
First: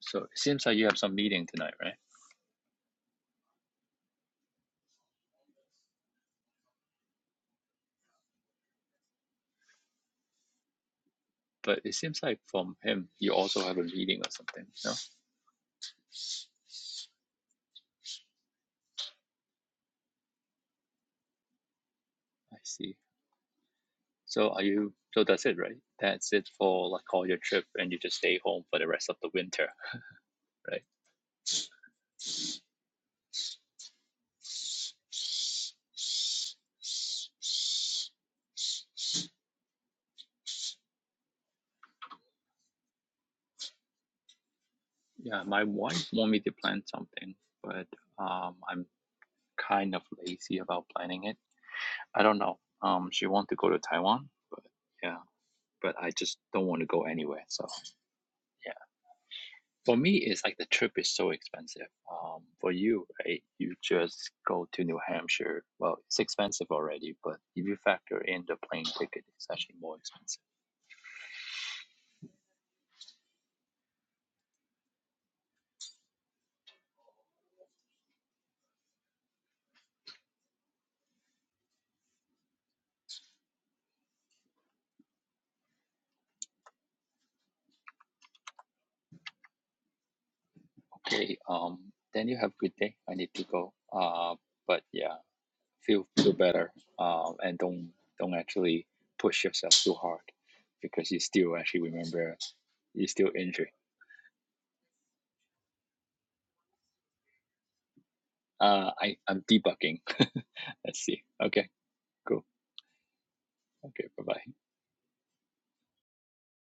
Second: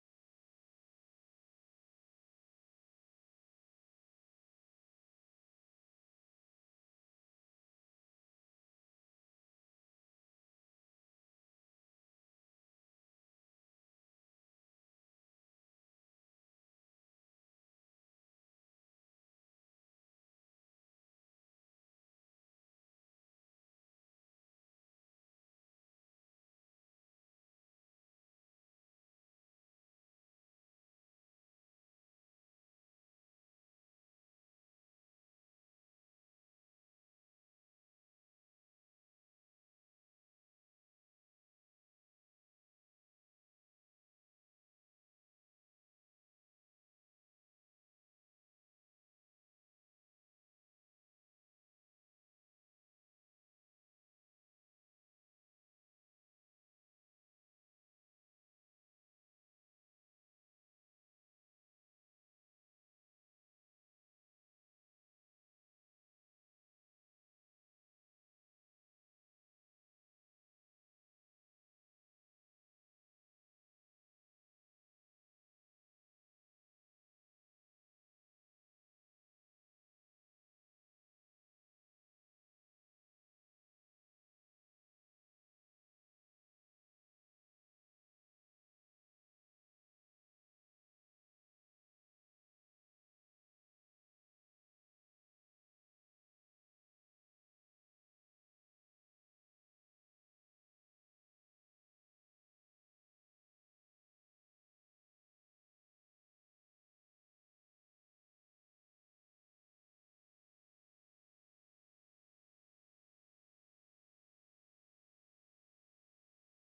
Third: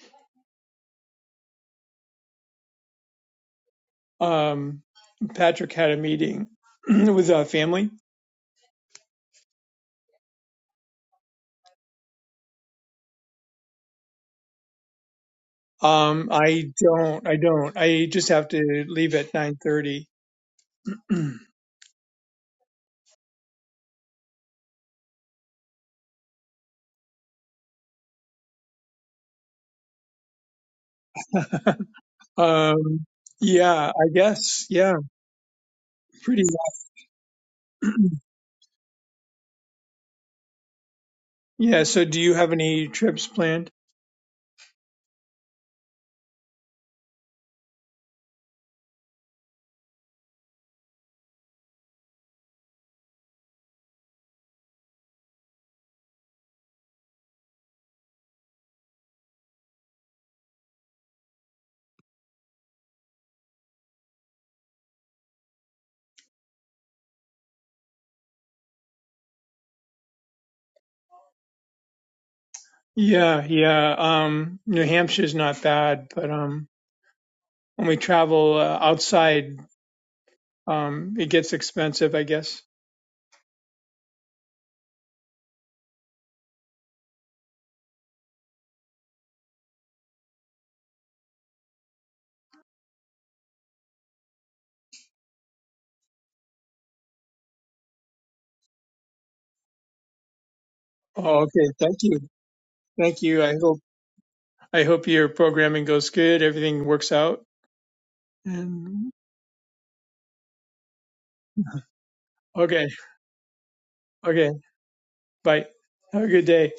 S1: So it seems like you have some meeting tonight, right?
S2: Um, Patrick had a meeting with a family.
S1: But it seems like from him, you also have a meeting or something. No,
S2: Um, I don't, I don't. I just have to leave at nine thirty.
S1: I see. So are you? So that's it, right? That's it for like all your trip, and you just stay home for the rest of the winter, right?
S2: Um, yeah, I guess. Yeah, pretty. Yeah. So, do you have any trips planned?
S1: Yeah, my wife want me to plan something, but um, I'm kind of lazy about planning it. I don't know. Um, she want to go to Taiwan, but yeah, but I just don't want to go anywhere. So yeah. For me, it's like the trip is so expensive. Um, for you, right? You just go to New Hampshire. Well, it's expensive already, but if you factor in the plane ticket, it's actually more expensive.
S2: Yeah, yeah. Um, New Hampshire's not bad, but um, when we travel uh, outside, um, it gets expensive, I guess.
S1: Okay. Um, then you have a good day. I need to go. Uh, but yeah, feel feel better. Um, and don't don't actually push yourself too hard because you
S2: Oh,
S1: still
S2: okay.
S1: actually
S2: Thank you.
S1: remember you're
S2: Thank
S1: still
S2: you. I
S1: injured.
S2: hope I hope your programming goes good. Everything works out.
S1: Uh,
S2: And
S1: I I'm debugging. Let's see. Okay, cool.
S2: okay,
S1: Okay, bye
S2: okay.
S1: bye.
S2: Bye. Have a good day.